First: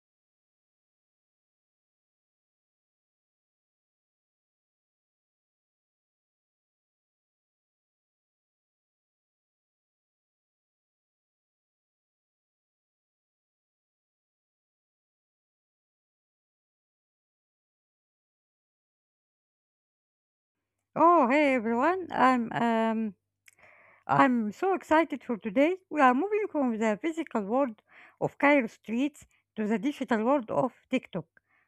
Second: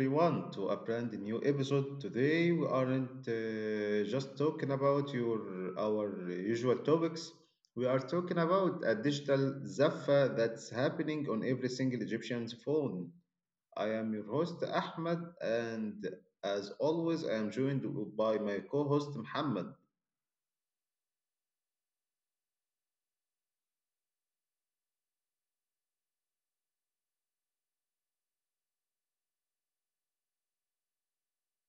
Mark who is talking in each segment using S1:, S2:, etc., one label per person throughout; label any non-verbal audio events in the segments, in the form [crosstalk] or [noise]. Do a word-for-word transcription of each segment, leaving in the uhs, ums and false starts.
S1: everyone to a brand new episode. Today we aren't uh, just talking about your our usual topics. We are talking about a digital zaffa that's happening on every single Egyptian's phone. I am your host Ahmed, and as always, I am joined by my co-host Muhammad.
S2: Oh, hey everyone. I'm um I'm so excited for today. We are moving from the physical world of Cairo streets to the digital world of TikTok.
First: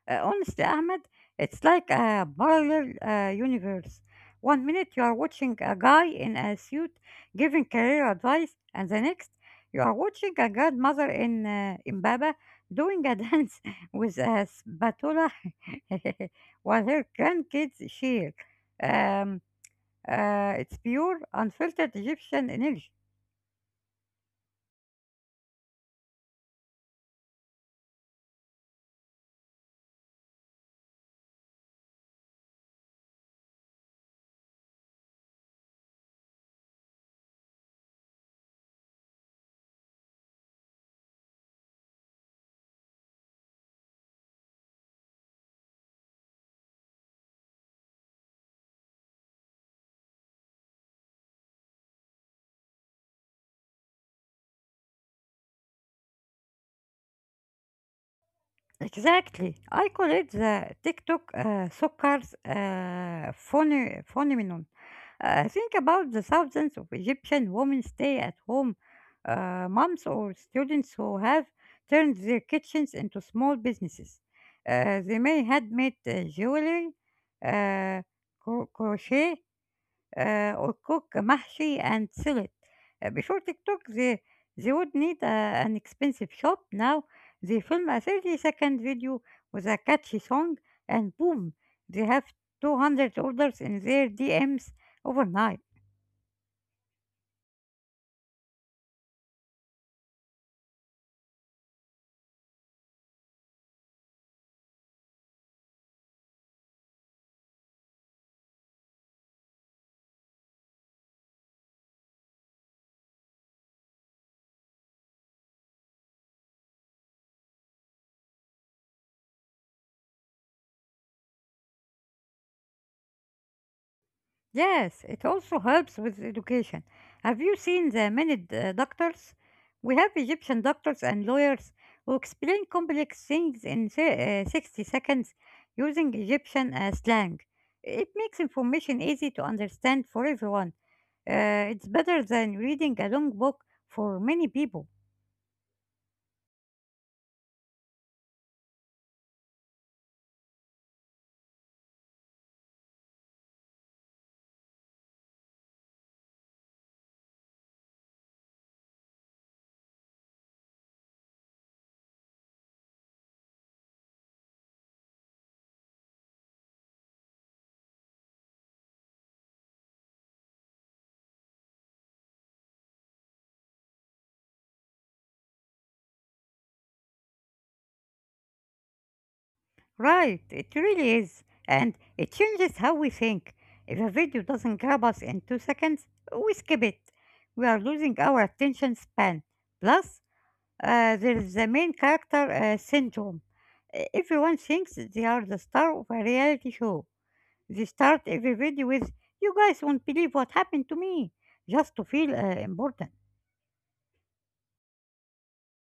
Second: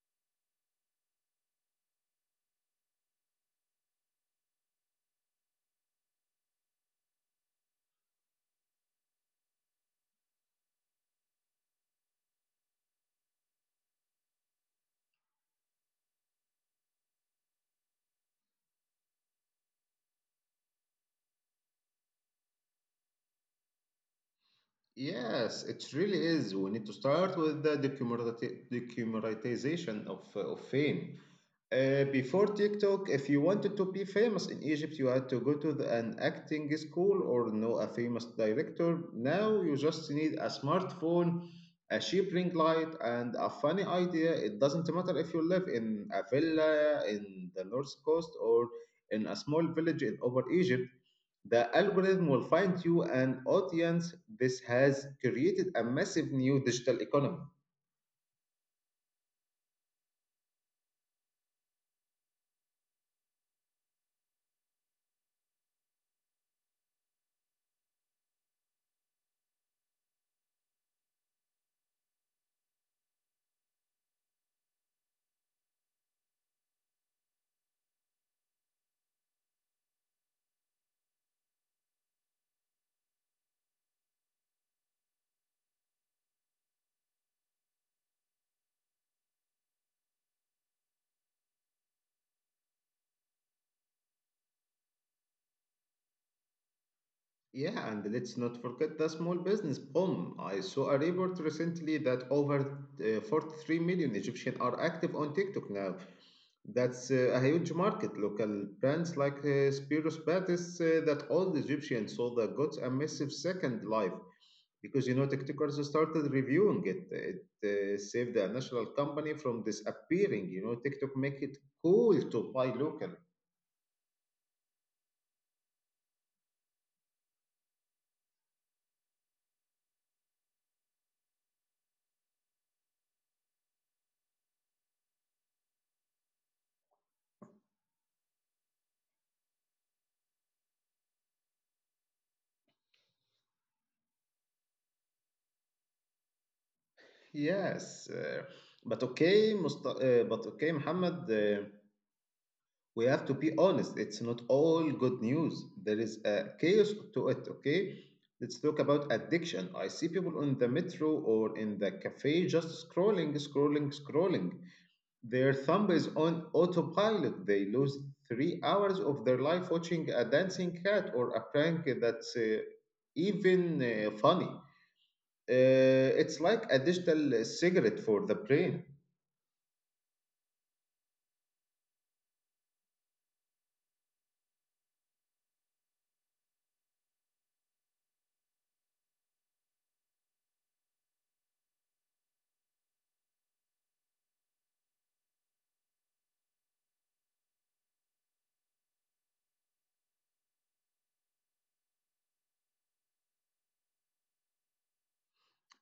S2: Uh, honestly, Ahmed, it's like a parallel uh, universe. One minute you are watching a guy in a suit giving career advice, and the next you are watching a godmother in uh, Mbaba doing a [laughs] dance with a spatula [laughs] while her grandkids cheer. Um, uh, it's pure, unfiltered Egyptian energy.
S1: Yes, it really is. We need to start with the decommoditi- decommoditization of, uh, of fame. Uh, before TikTok, if you wanted to be famous in Egypt, you had to go to the, an acting school or know a famous director. Now you just need a smartphone, a cheap ring light, and a funny idea. It doesn't matter if you live in a villa in the north coast or in a small village in over Egypt. The algorithm will find you an audience. This has created a massive new digital economy.
S2: Exactly. I call it the TikTok uh, soccer's uh, phone- phenomenon. Uh, think about the thousands of Egyptian women stay at home, uh, moms or students who have turned their kitchens into small businesses. Uh, they may handmade uh, jewelry, uh, cro- crochet, uh, or cook mahshi and salad. Uh, before TikTok, they, they would need a, an expensive shop. Now they film a thirty second video with a catchy song, and boom, they have two hundred orders in their D Ms overnight.
S1: Yeah, and let's not forget the small business boom. I saw a report recently that over uh, forty-three million Egyptians are active on TikTok now. That's uh, a huge market. Local brands like uh, Spiros Batis uh, that all the Egyptians saw that got a massive second life, because you know TikTokers started reviewing it. It uh, saved the national company from disappearing. You know, TikTok make it cool to buy local.
S2: Yes, it also helps with education. Have you seen the many d- uh, doctors? We have Egyptian doctors and lawyers who explain complex things in si- uh, sixty seconds using Egyptian uh, slang. It makes information easy to understand for everyone. Uh, it's better than reading a long book for many people.
S1: Yes, uh, but okay, Musta uh, but okay, Muhammad. Uh, we have to be honest. It's not all good news. There is a chaos to it. Okay, let's talk about addiction. I see people on the metro or in the cafe just scrolling, scrolling, scrolling. Their thumb is on autopilot. They lose three hours of their life watching a dancing cat or a prank that's uh, even uh, funny. Uh, it's like a digital uh, cigarette for the brain.
S2: Right, it really is. And it changes how we think. If a video doesn't grab us in two seconds, we skip it. We are losing our attention span. Plus, uh, there is the main character uh, syndrome. E- Everyone thinks they are the star of a reality show. They start every video with, "You guys won't believe what happened to me," just to feel uh, important.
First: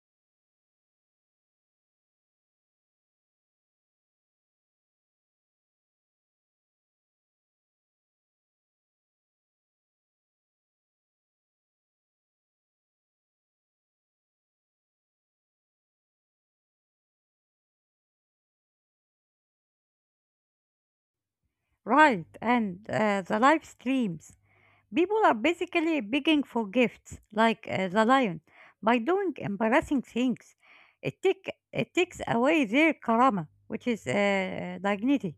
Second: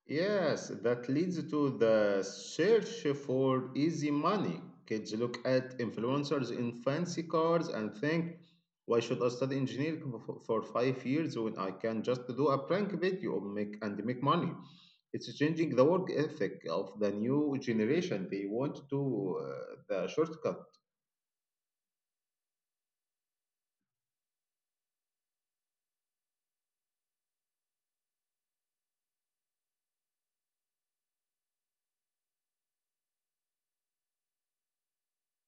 S1: Yes, that leads to the search for easy money. Kids look at influencers in fancy cars and think, why should I study engineering for for five years when I can just do a prank video and make, and make money? It's changing the work ethic of the new generation. They want to uh, the shortcut.
S2: Right, and uh, the live streams. People are basically begging for gifts, like uh, the lion, by doing embarrassing things. It, take, it takes away their karama, which is uh, dignity.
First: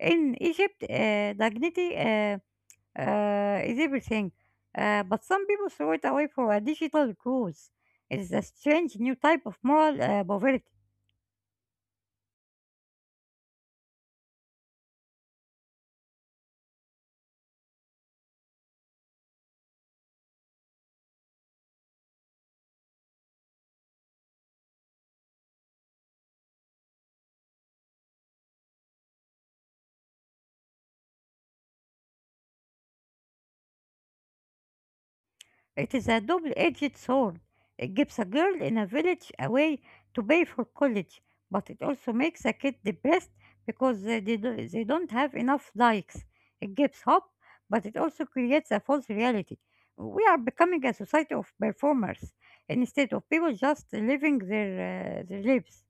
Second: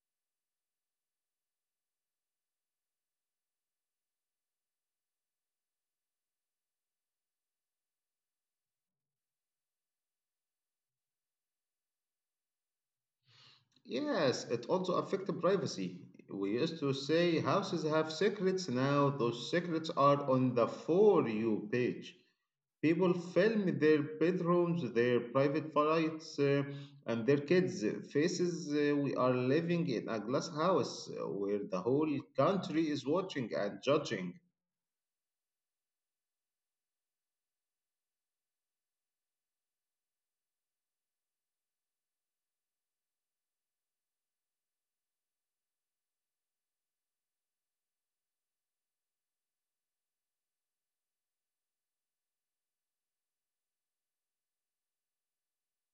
S2: In Egypt, uh, dignity uh, uh, is everything, uh, but some people throw it away for a digital cause. It is a strange new type of moral uh, poverty.
S1: Yes, it also affected privacy. We used to say houses have secrets. Now those secrets are on the For You page. People film their bedrooms, their private flights, uh, and their kids' faces. Uh, we are living in a glass house uh, where the whole country is watching and judging.
S2: It is a double-edged sword. It gives a girl in a village a way to pay for college, but it also makes a kid depressed because they, they, do, they don't have enough likes. It gives hope, but it also creates a false reality. We are becoming a society of performers instead of people just living their, uh, their lives.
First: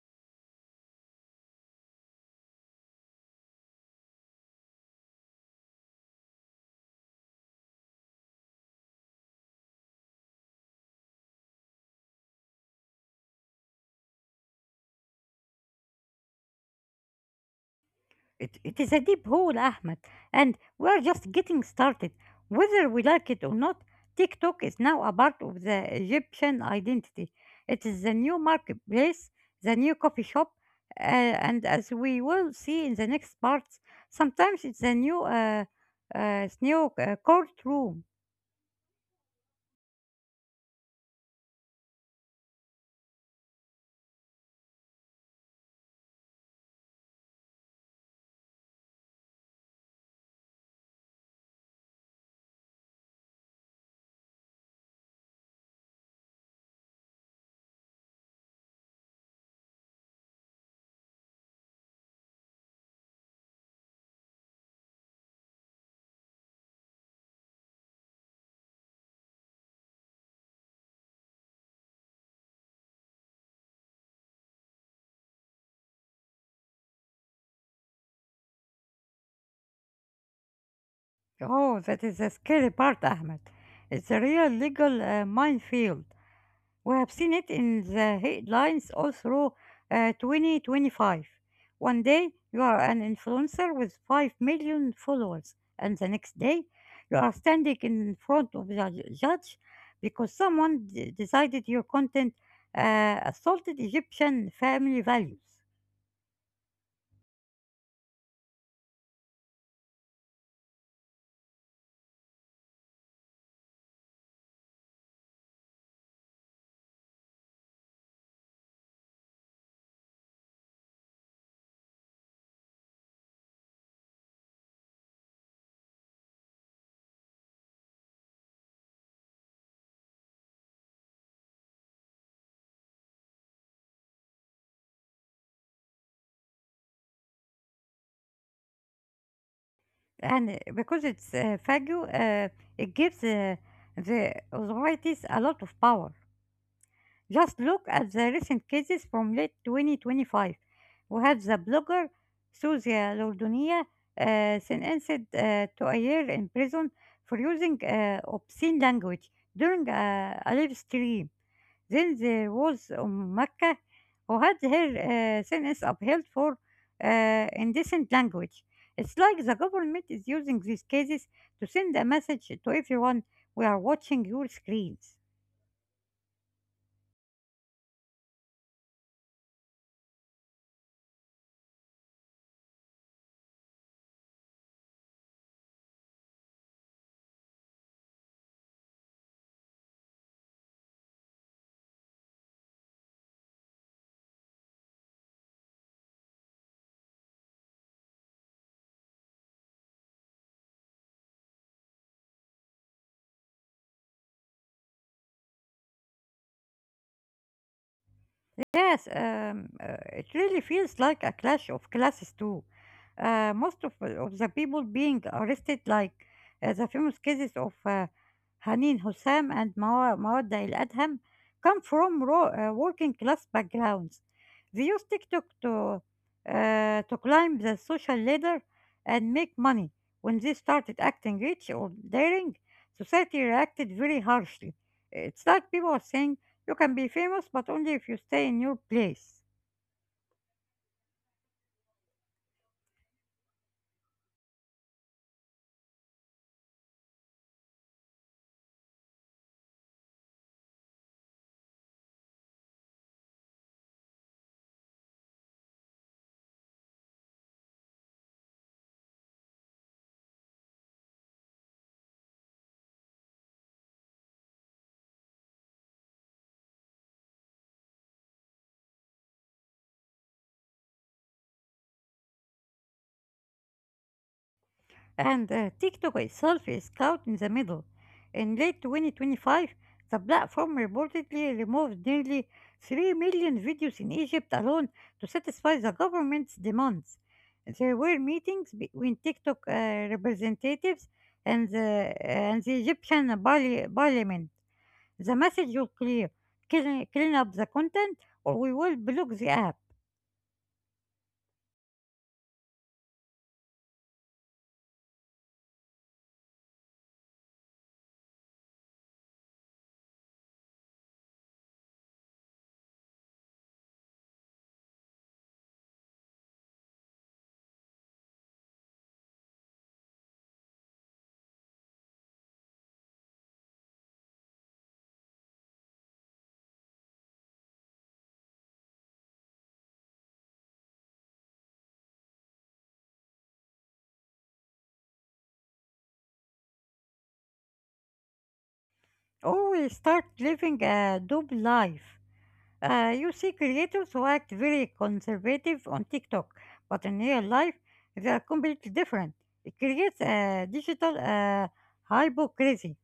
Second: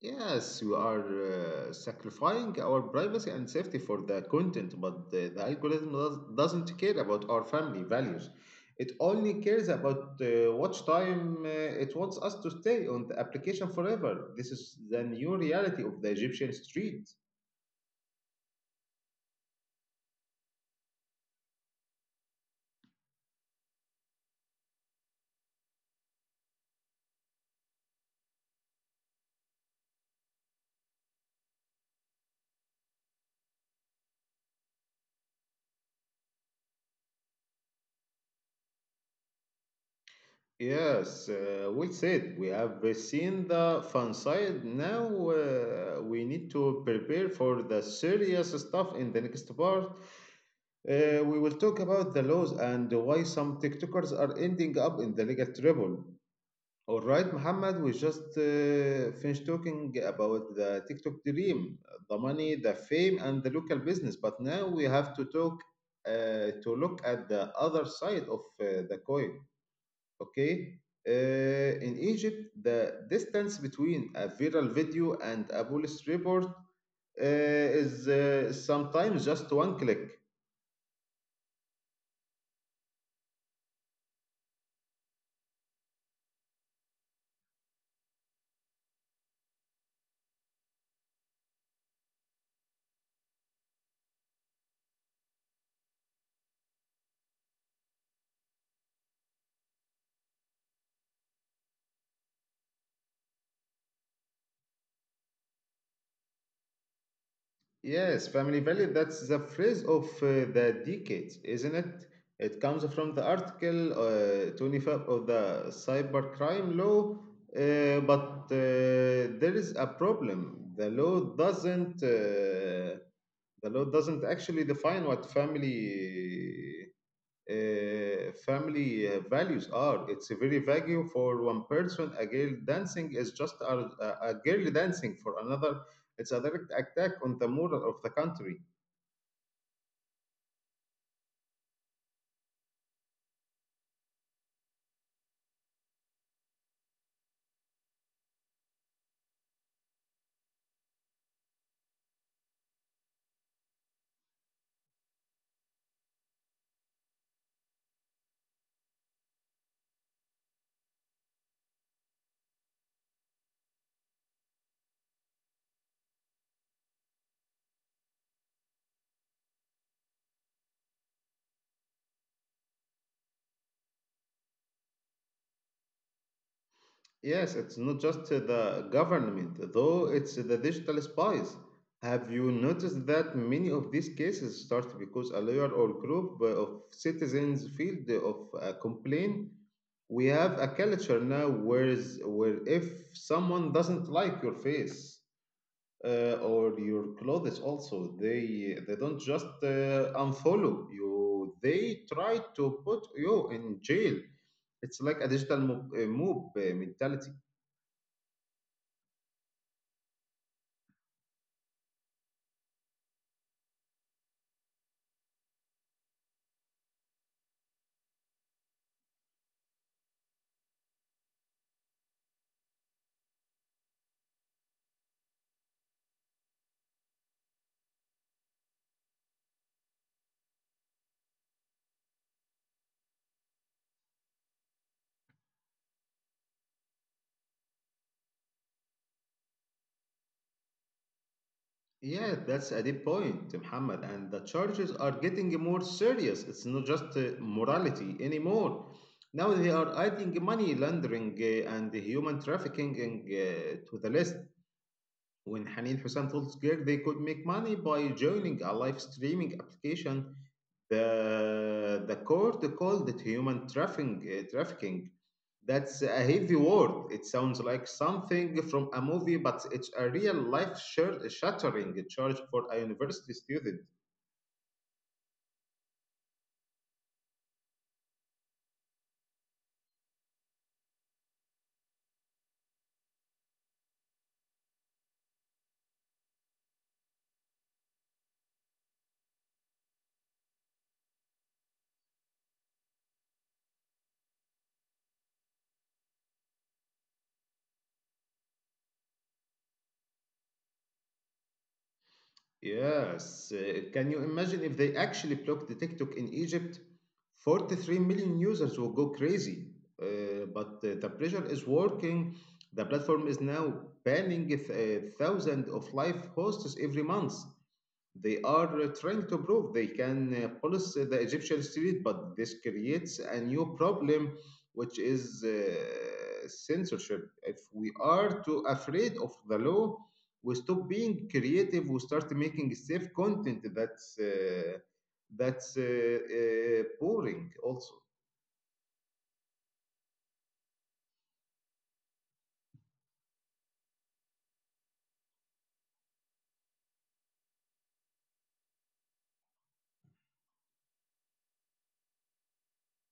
S1: Yes, we are uh, sacrificing our privacy and safety for the content, but the, the algorithm does, doesn't care about our family values. It only cares about uh, watch time. Uh, it wants us to stay on the application forever. This is the new reality of the Egyptian street.
S2: It, it is a deep hole, Ahmed, and we are just getting started. Whether we like it or not, TikTok is now a part of the Egyptian identity. It is the new marketplace, the new coffee shop, uh, and as we will see in the next parts, sometimes it's a new, uh, uh, s- new uh, courtroom.
S1: Yes, uh, well said. We have uh, seen the fun side. Now uh, we need to prepare for the serious stuff in the next part. Uh, we will talk about the laws and why some TikTokers are ending up in the legal trouble. All right, Muhammad, we just uh, finished talking about the TikTok dream, the money, the fame, and the local business. But now we have to talk uh, to look at the other side of uh, the coin. Okay, uh, in Egypt, the distance between a viral video and a police report uh, is uh, sometimes just one click.
S2: Oh, that is a scary part, Ahmed. It's a real legal uh, minefield. We have seen it in the headlines all through uh, twenty twenty-five. One day you are an influencer with five million followers, and the next day you are standing in front of the judge because someone d- decided your content uh, assaulted Egyptian family values.
S1: Yes, family value, that's the phrase of uh, the decades, isn't it? It comes from the article uh, twenty-five of the cybercrime law, uh, but uh, there is a problem. The law doesn't uh, the law doesn't actually define what family uh, family uh, values are. It's a very value for one person. A girl dancing is just a, a a girl dancing for another. It's a direct attack on the moral of the country.
S2: And because it's uh, Fagio, uh, it gives uh, the authorities a lot of power. Just look at the recent cases from late twenty twenty-five. We have the blogger Suzia Lordunia uh, sentenced uh, to a year in prison for using uh, obscene language during a, a live stream. Then there was um, Makkah who had her uh, sentence upheld for uh, indecent language. It's like the government is using these cases to send a message to everyone: we are watching your screens.
S1: Yes, it's not just uh, the government, though it's the digital spies. Have you noticed that many of these cases start because a lawyer or group uh, of citizens filed of a complaint? We have a culture now where, is, where if someone doesn't like your face, uh, or your clothes also they they don't just uh, unfollow you, they try to put you in jail. It's like a digital mob, uh, mob uh, mentality.
S2: Yes, um, uh, it really feels like a clash of classes too. Uh, most of, uh, of the people being arrested, like uh, the famous cases of uh, Hanin Hussam and Mawa- Mawadda El Adham, come from ro- uh, working class backgrounds. They use TikTok to uh, to climb the social ladder and make money. When they started acting rich or daring, society reacted very harshly. It's like people are saying you can be famous, but only if you stay in your place.
S1: Yeah, that's a deep point, Muhammad, and the charges are getting more serious. It's not just uh, morality anymore. Now they are adding money laundering uh, and human trafficking uh, to the list. When Hanin Hussein told Square they could make money by joining a live streaming application, The the court called it human trafficking. uh, Trafficking. That's a heavy word. It sounds like something from a movie, but it's a real life shir- shattering charge for a university student.
S2: And uh, TikTok itself is caught in the middle. In late twenty twenty-five, the platform reportedly removed nearly three million videos in Egypt alone to satisfy the government's demands. There were meetings between TikTok uh, representatives and the, and the Egyptian parli- parliament. The message was clear: clean, clean up the content, or we will block the app,
S1: Yes. uh, Can you imagine if they actually blocked the TikTok in Egypt? forty-three million users will go crazy. Uh, but uh, the pressure is working. The platform is now banning th- uh, thousands of live hosts every month. They are uh, trying to prove they can uh, police the Egyptian street, but this creates a new problem, which is uh, censorship. If we are too afraid of the law, we stop being creative. We start making safe content that's uh, that's uh, uh, boring also.
S2: or we start living a double life. Uh, you see creators who act very conservative on TikTok, but in real life, they are completely different. It creates a digital uh, hypocrisy.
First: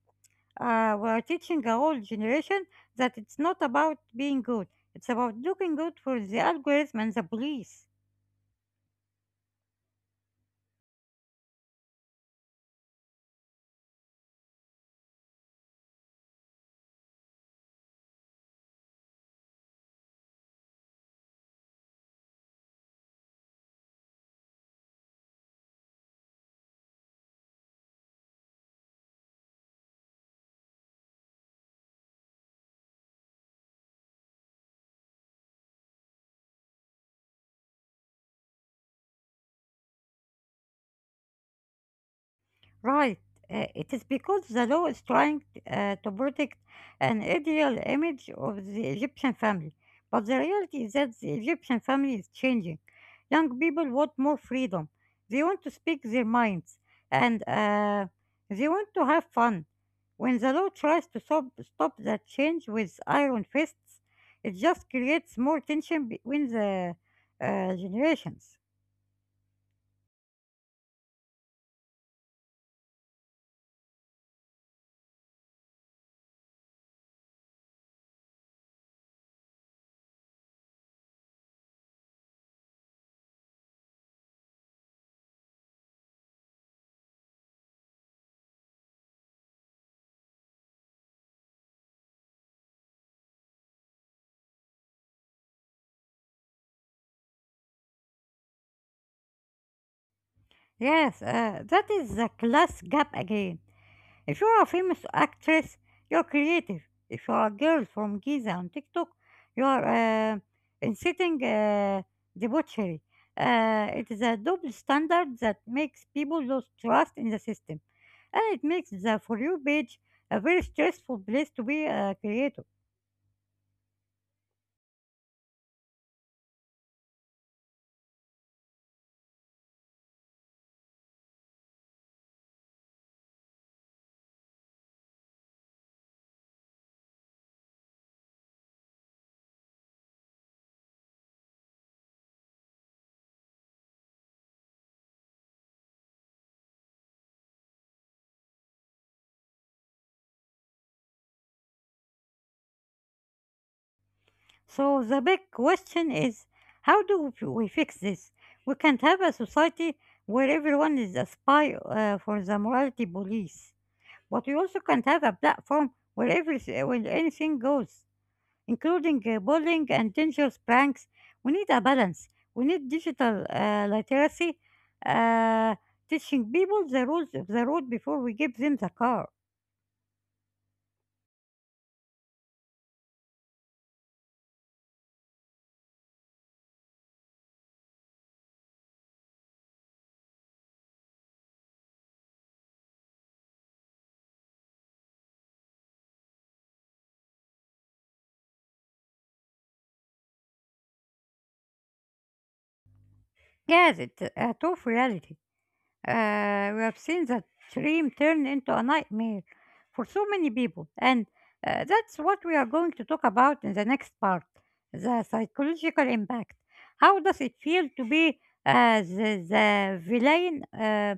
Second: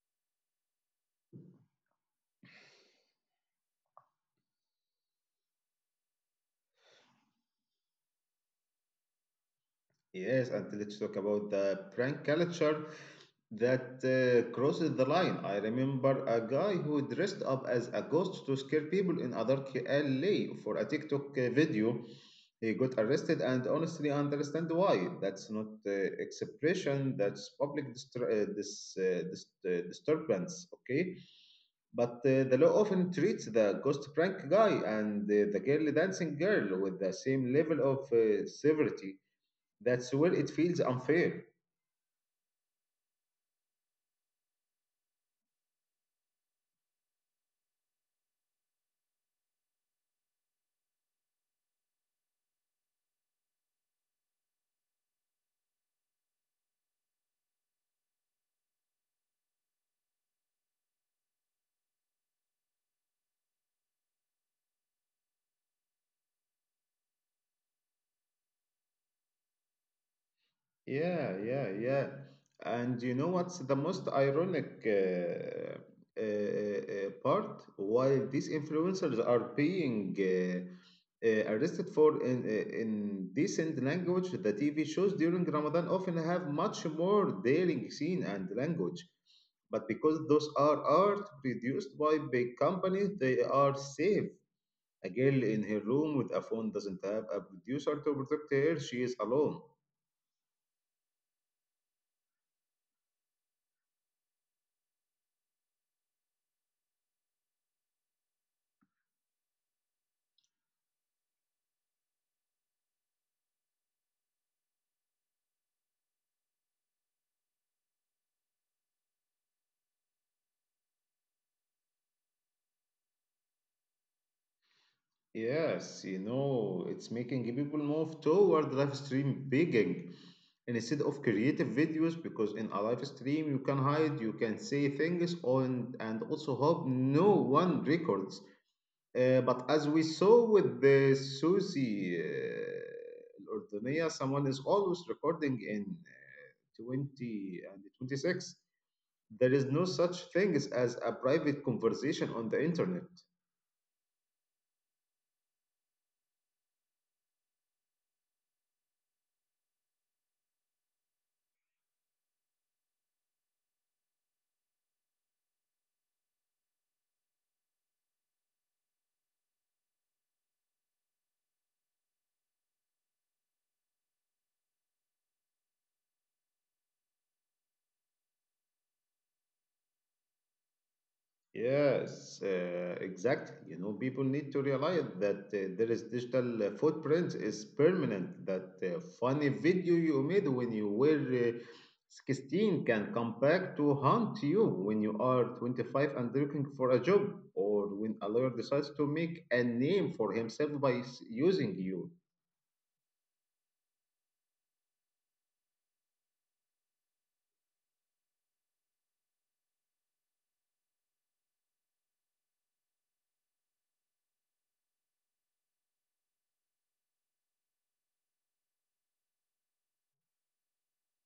S2: Uh, we are teaching a whole generation that it's not about being good, it's about looking good for the algorithm and the police.
S1: Yes, and let's talk about the prank culture that uh, crosses the line. I remember a guy who dressed up as a ghost to scare people in a dark alley for a TikTok uh, video. He got arrested, and honestly, I understand why. That's not uh, expression, that's public distra- uh, dis- uh, dis- uh, disturbance, okay? But uh, the law often treats the ghost prank guy and uh, the girl dancing girl with the same level of uh, severity. That's where it feels unfair.
S2: Right. Uh, it is because the law is trying uh, to protect an ideal image of the Egyptian family. But the reality is that the Egyptian family is changing. Young people want more freedom. They want to speak their minds and uh, they want to have fun. When the law tries to stop, stop that change with iron fists, it just creates more tension between the uh, generations.
S1: Yeah, yeah, yeah. And you know what's the most ironic uh, uh, uh, part? While these influencers are being uh, uh, arrested for in, uh, indecent language, the T V shows during Ramadan often have much more daring scene and language. But because those are art produced by big companies, they are safe. A girl in her room with a phone doesn't have a producer to protect her, she is alone.
S2: Yes, uh, that is the class gap again. If you're a famous actress, you're creative. If you're a girl from Giza on TikTok, you're uh, inciting uh, debauchery. Uh, it is a double standard that makes people lose trust in the system, and it makes the For You page a very stressful place to be a creator.
S1: Yes, you know, it's making people move toward live stream begging instead of creative videos because in a live stream you can hide, you can say things on and also hope no one records. Uh, but as we saw with the Susie uh, Ordonia, someone is always recording in uh, 20 and 26. There is no such thing as a private conversation on the internet.
S2: So the big question is: how do we fix this? We can't have a society where everyone is a spy uh, for the morality police. But we also can't have a platform where everything, where anything goes, including uh, bullying and dangerous pranks. We need a balance. We need digital uh, literacy, uh, teaching people the rules of the road before we give them the car.
S1: Yes, uh, exactly. You know, people need to realize that uh, there is digital uh, footprint is permanent. That uh, funny video you made when you were uh, sixteen can come back to haunt you when you are twenty-five and looking for a job, or when a lawyer decides to make a name for himself by s- using you.
S2: Yes, it's a tough reality. Uh, we have seen that dream turn into a nightmare for so many people, and uh, that's what we are going to talk about in the next part: the psychological impact. How does it feel to be uh, the, the villain uh,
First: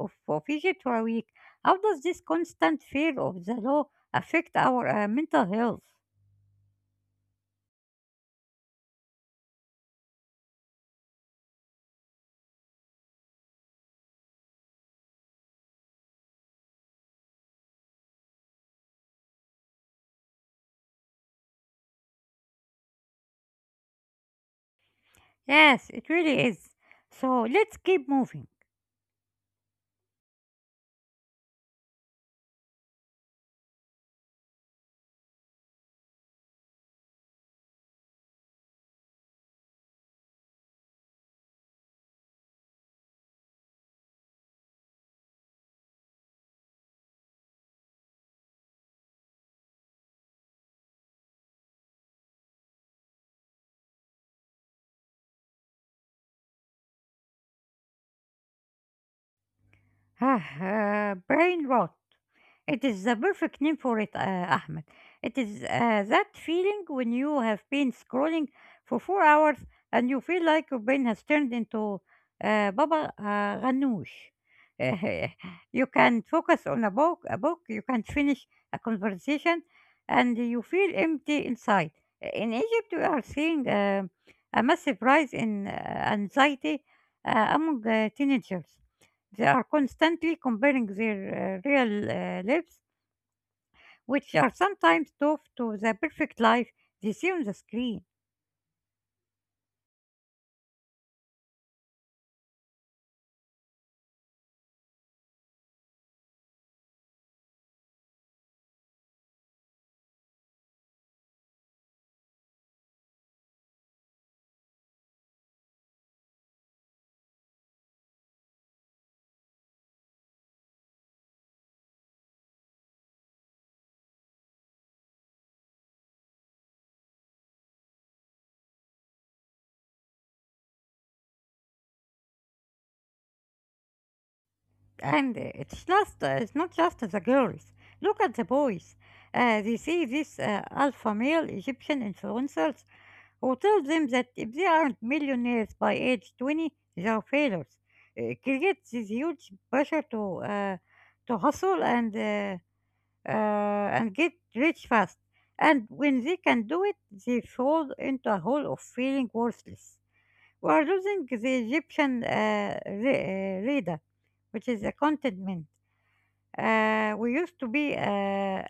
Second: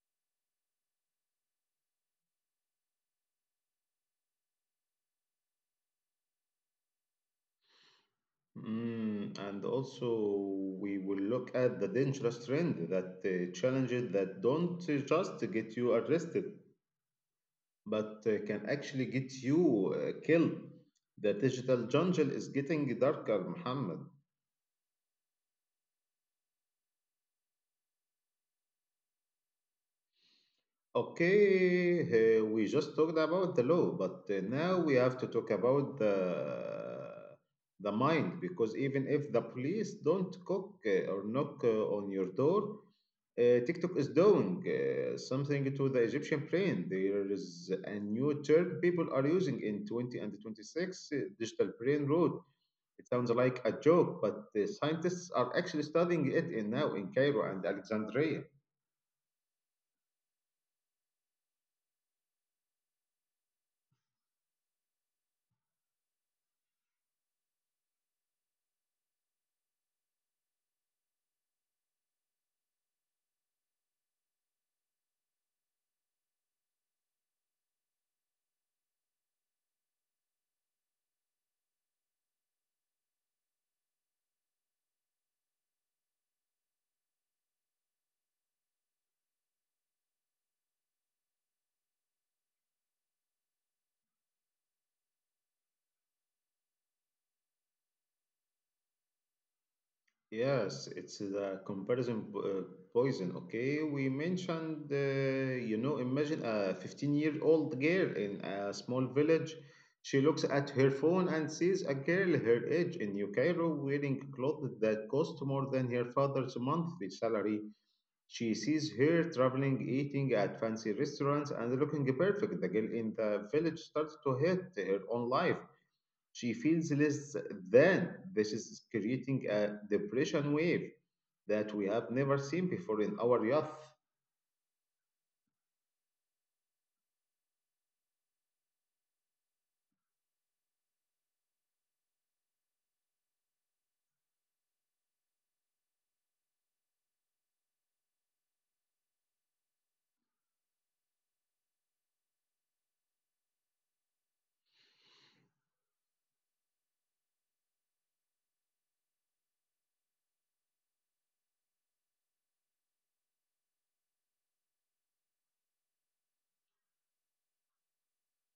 S2: of, of Egypt for a week? How does this constant fear of the law affect our uh, mental health?
S1: Mm, and also, we will look at the dangerous trend that uh, challenges that don't uh, just get you arrested, but uh, can actually get you uh, killed. The digital jungle is getting darker, Muhammad.
S2: Yes, it really is. So let's keep moving.
S1: Okay, uh, we just talked about the law, but uh, now we have to talk about the the mind, because even if the police don't cook uh, or knock uh, on your door, uh, TikTok is doing uh, something to the Egyptian brain. There is a new term people are using in 20 and 26, uh, digital brain road. It sounds like a joke, but the scientists are actually studying it in now in Cairo and Alexandria.
S2: [sighs] Uh, brain rot. It is the perfect name for it, uh, Ahmed. It is uh, that feeling when you have been scrolling for four hours and you feel like your brain has turned into uh, Baba uh, Ganoush. [laughs] You can focus on a book, a book. You can finish a conversation, and you feel empty inside. In Egypt, we are seeing uh, a massive rise in uh, anxiety uh, among uh, teenagers. They are constantly comparing their uh, real uh, lives, which are sometimes tough, to the perfect life they see on the screen.
S1: Yes, it's the comparison po- uh, poison. Okay, we mentioned, uh, you know, imagine a fifteen-year-old girl in a small village. She looks at her phone and sees a girl her age in New Cairo wearing clothes that cost more than her father's monthly salary. She sees her traveling, eating at fancy restaurants, and looking perfect. The girl in the village starts to hate her own life, she feels less than. This is creating a depression wave that we have never seen before in our youth.
S2: And uh, it's just uh, it's not just the girls. Look at the boys. Uh, they see these uh, alpha male Egyptian influencers who tell them that if they aren't millionaires by age twenty, they are failures. It creates this huge pressure to uh, to hustle and uh, uh, and get rich fast. And when they can do it, they fall into a hole of feeling worthless. We are losing the Egyptian uh, re- uh, reader, which is a contentment. Uh, we used to be uh,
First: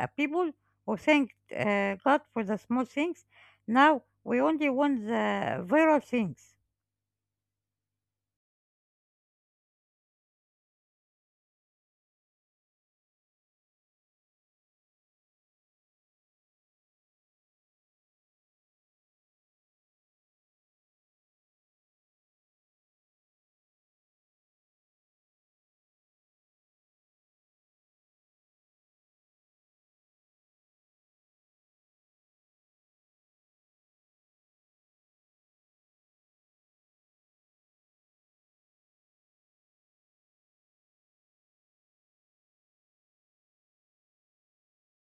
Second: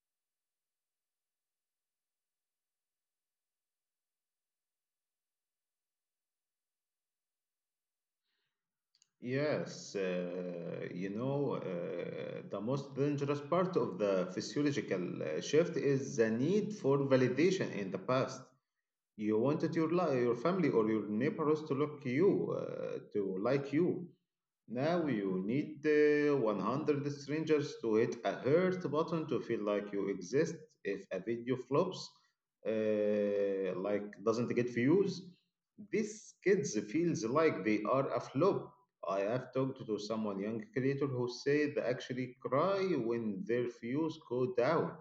S2: a people who thanked uh, God for the small things. Now we only want the viral things.
S1: Yes, uh, you know, uh, the most dangerous part of the physiological uh, shift is the need for validation in the past. You wanted your li- your family or your neighbors to look you, uh, to like you. Now you need uh, one hundred strangers to hit a hurt button to feel like you exist. If a video flops, uh, like doesn't get views, these kids feels like they are a flop. I have talked to someone young creator who say they actually cry when their views go down.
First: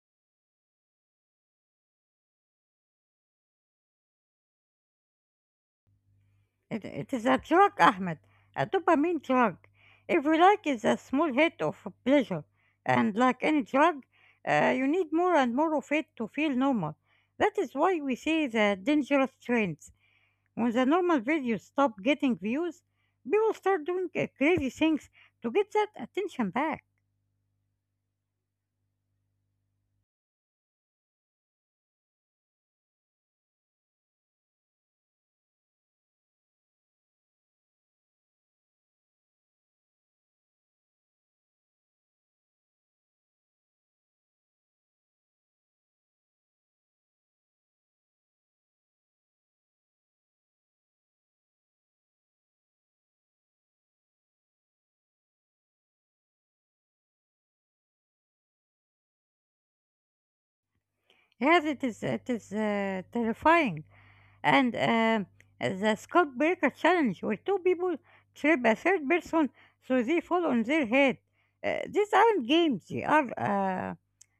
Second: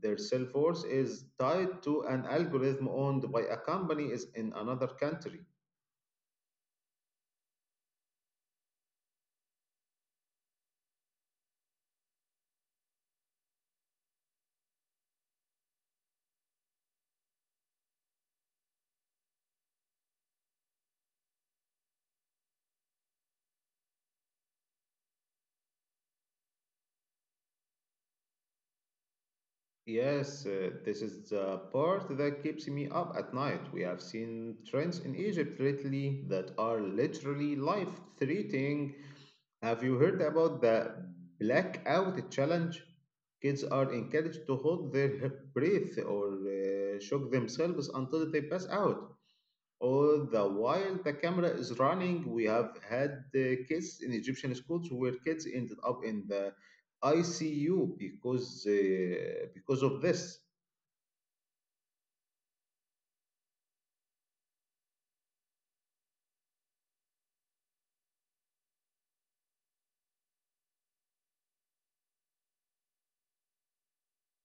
S1: Their self worth is tied to an algorithm owned by a company is in another country.
S2: It, it is a drug, Ahmed, a dopamine drug. If we like, it's a small hit of pleasure. And like any drug, uh, you need more and more of it to feel normal. That is why we see the dangerous trends. When the normal videos stop getting views, people start doing uh, crazy things to get that attention back.
S1: Yes, uh, this is the part that keeps me up at night. We have seen trends in Egypt lately that are literally life-threatening. Have you heard about the blackout challenge? Kids are encouraged to hold their breath or uh, shock themselves until they pass out. All the while the camera is running, we have had uh, kids in Egyptian schools where kids ended up in the I C U because uh, because of this.
S2: Yes, it is. It is uh, terrifying. And um the Scott Breaker challenge, where two people trip a third person so they fall on their head. Uh, these aren't games; they are uh,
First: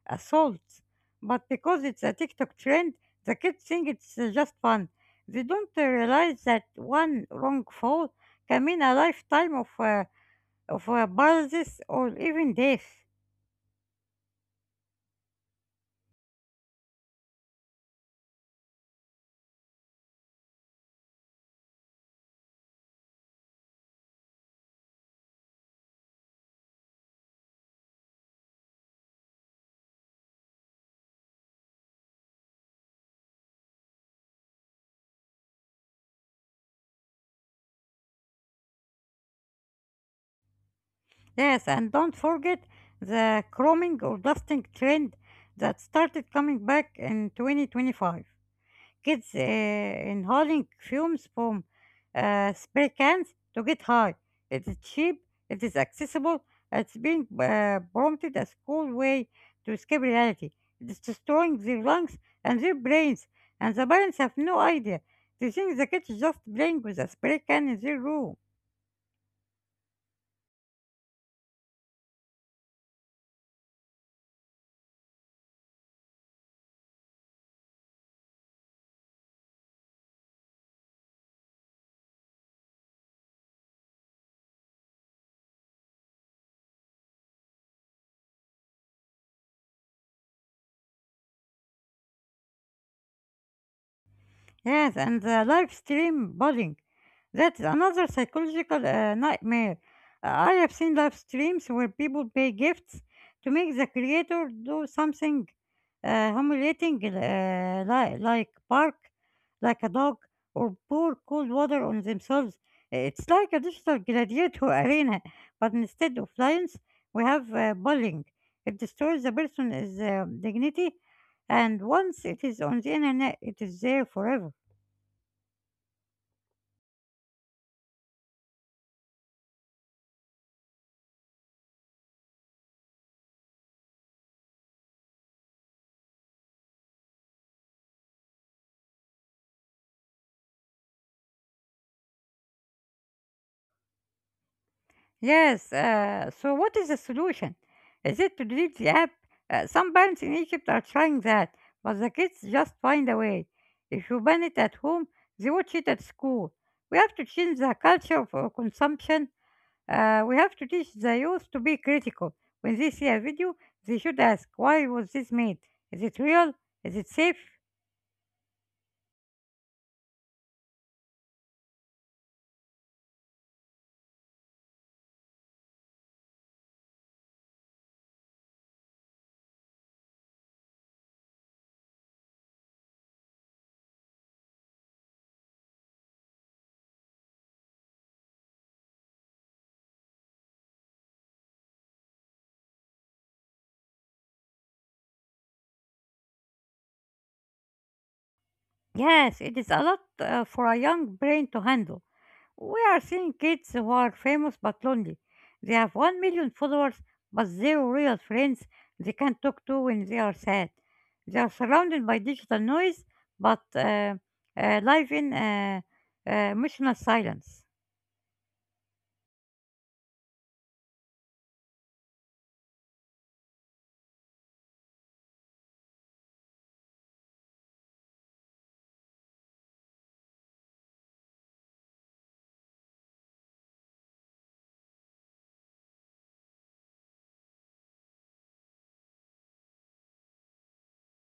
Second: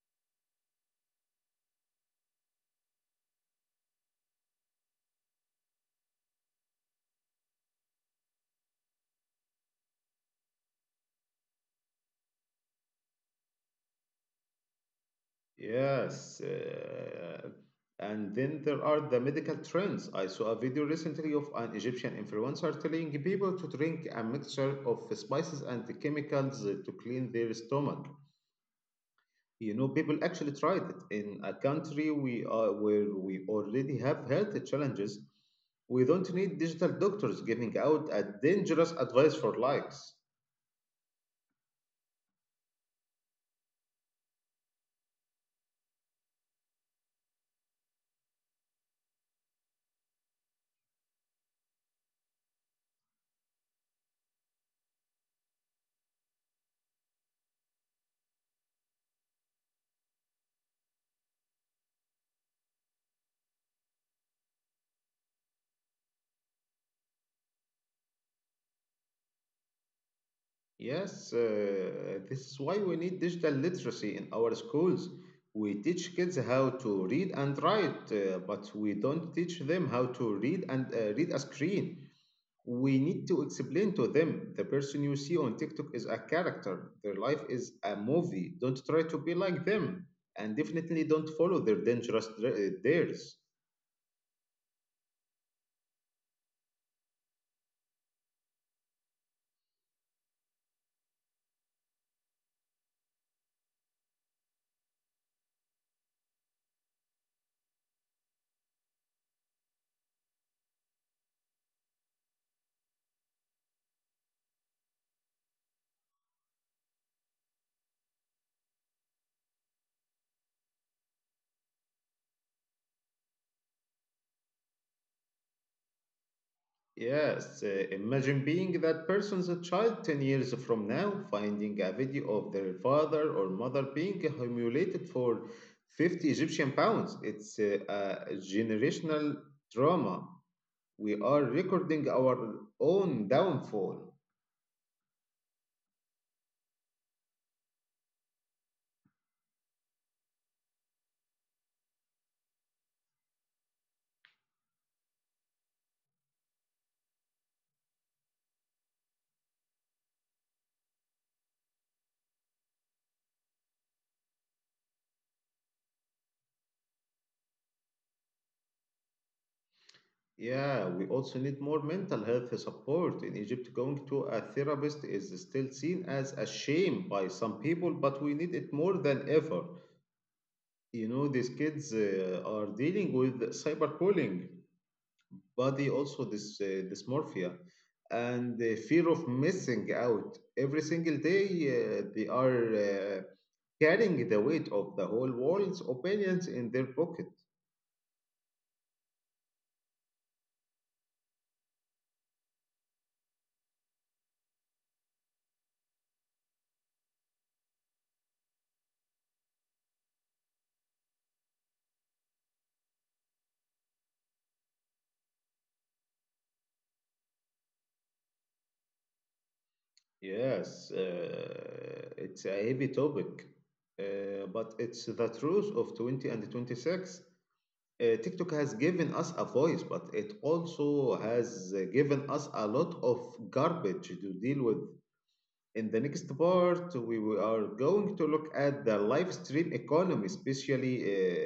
S2: assaults. But because it's a TikTok trend, the kids think it's uh, just fun. They don't uh, realize that one wrong fall can mean a lifetime of uh, for pulses or even death.
S1: Yes, uh, and then there are the medical trends. I saw a video recently of an Egyptian influencer telling people to drink a mixture of spices and chemicals to clean their stomach. You know, people actually tried it in a country we are where we already have health challenges. We don't need digital doctors giving out a dangerous advice for likes.
S2: Yes, and don't forget the chroming or dusting trend that started coming back in twenty twenty-five. Kids uh, inhaling fumes from uh, spray cans to get high. It is cheap, it is accessible, it's being uh, prompted as cool way to escape reality. It is destroying their lungs and their brains, and the parents have no idea. They think the kid is just playing with a spray can in their room.
S1: Yes, uh, this is why we need digital literacy in our schools. We teach kids how to read and write, uh, but we don't teach them how to read and uh, read a screen. We need to explain to them the person you see on TikTok is a character, their life is a movie. Don't try to be like them, and definitely don't follow their dangerous dr- uh, dares.
S2: Yes, and the live stream bullying. That's another psychological uh, nightmare. Uh, I have seen live streams where people pay gifts to make the creator do something uh, humiliating, uh, li- like bark like a dog or pour cold water on themselves. It's like a digital gladiator [laughs] arena, but instead of lions, we have uh, bullying. It destroys the person's uh, dignity, and once it is on the internet, it is there forever.
S1: Yes, uh, Imagine being that person's child ten years from now, finding a video of their father or mother being humiliated for fifty Egyptian pounds. It's uh, a generational trauma. We are recording our own downfall.
S2: Yes. Uh, so what is the solution? Is it to delete the app? Uh, some parents in Egypt are trying that, but the kids just find a way. If you ban it at home, they watch it at school. We have to change the culture of uh, consumption. Uh, we have to teach the youth to be critical. When they see a video, they should ask, why was this made? Is it real? Is it safe?
S1: Yeah, we also need more mental health support. In Egypt, going to a therapist is still seen as a shame by some people, but we need it more than ever. You know, these kids uh, are dealing with cyberbullying, body also this uh, dysmorphia, and the fear of missing out every single day. Uh, they are uh, carrying the weight of the whole world's opinions in their pocket.
S2: Yes, it is a lot uh, for a young brain to handle. We are seeing kids who are famous but lonely. They have 1 million followers but zero real friends they can talk to when they are sad. They are surrounded by digital noise but uh, uh, live in uh, uh, emotional silence.
S1: yes uh, it's a heavy topic, uh, but it's the truth of twenty and twenty-six. Uh, TikTok has given us a voice, but it also has uh, given us a lot of garbage to deal with. In the next part, we will- are going to look at the live stream economy, especially,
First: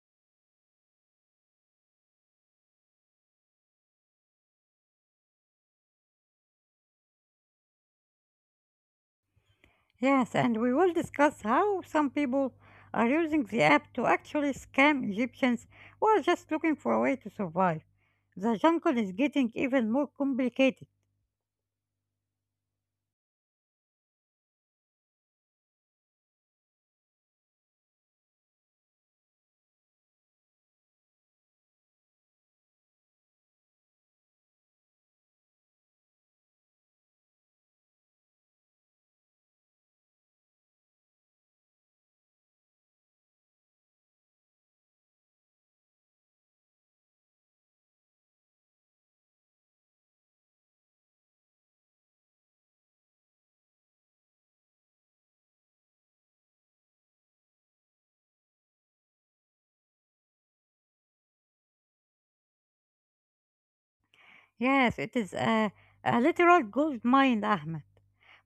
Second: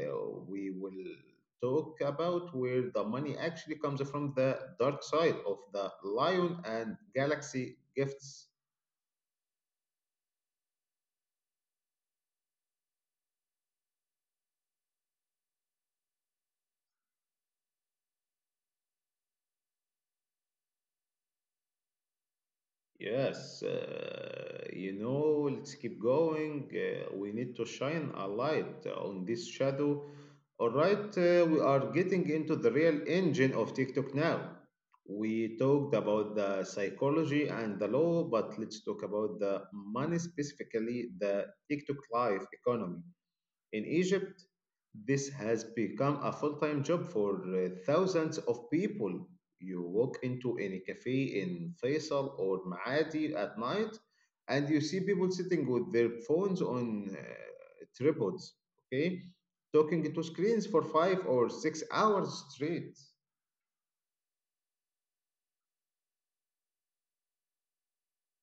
S1: uh, we will talk about where the money actually comes from, the dark side of the Lion and Galaxy gifts.
S2: Yes, and we will discuss how some people are using the app to actually scam Egyptians who are just looking for a way to survive. The jungle is getting even more complicated.
S1: Yes, uh, you know, let's keep going. Uh, we need to shine a light on this shadow. All right, uh, we are getting into the real engine of TikTok now. We talked about the psychology and the law, but let's talk about the money, specifically the TikTok life economy. In Egypt, this has become a full time job for uh, thousands of people. You walk into any cafe in Faisal or Maadi at night, and you see people sitting with their phones on uh, tripods, okay, talking to screens for five or six hours straight.
S2: Yes, it is a, a literal gold mine, Ahmed.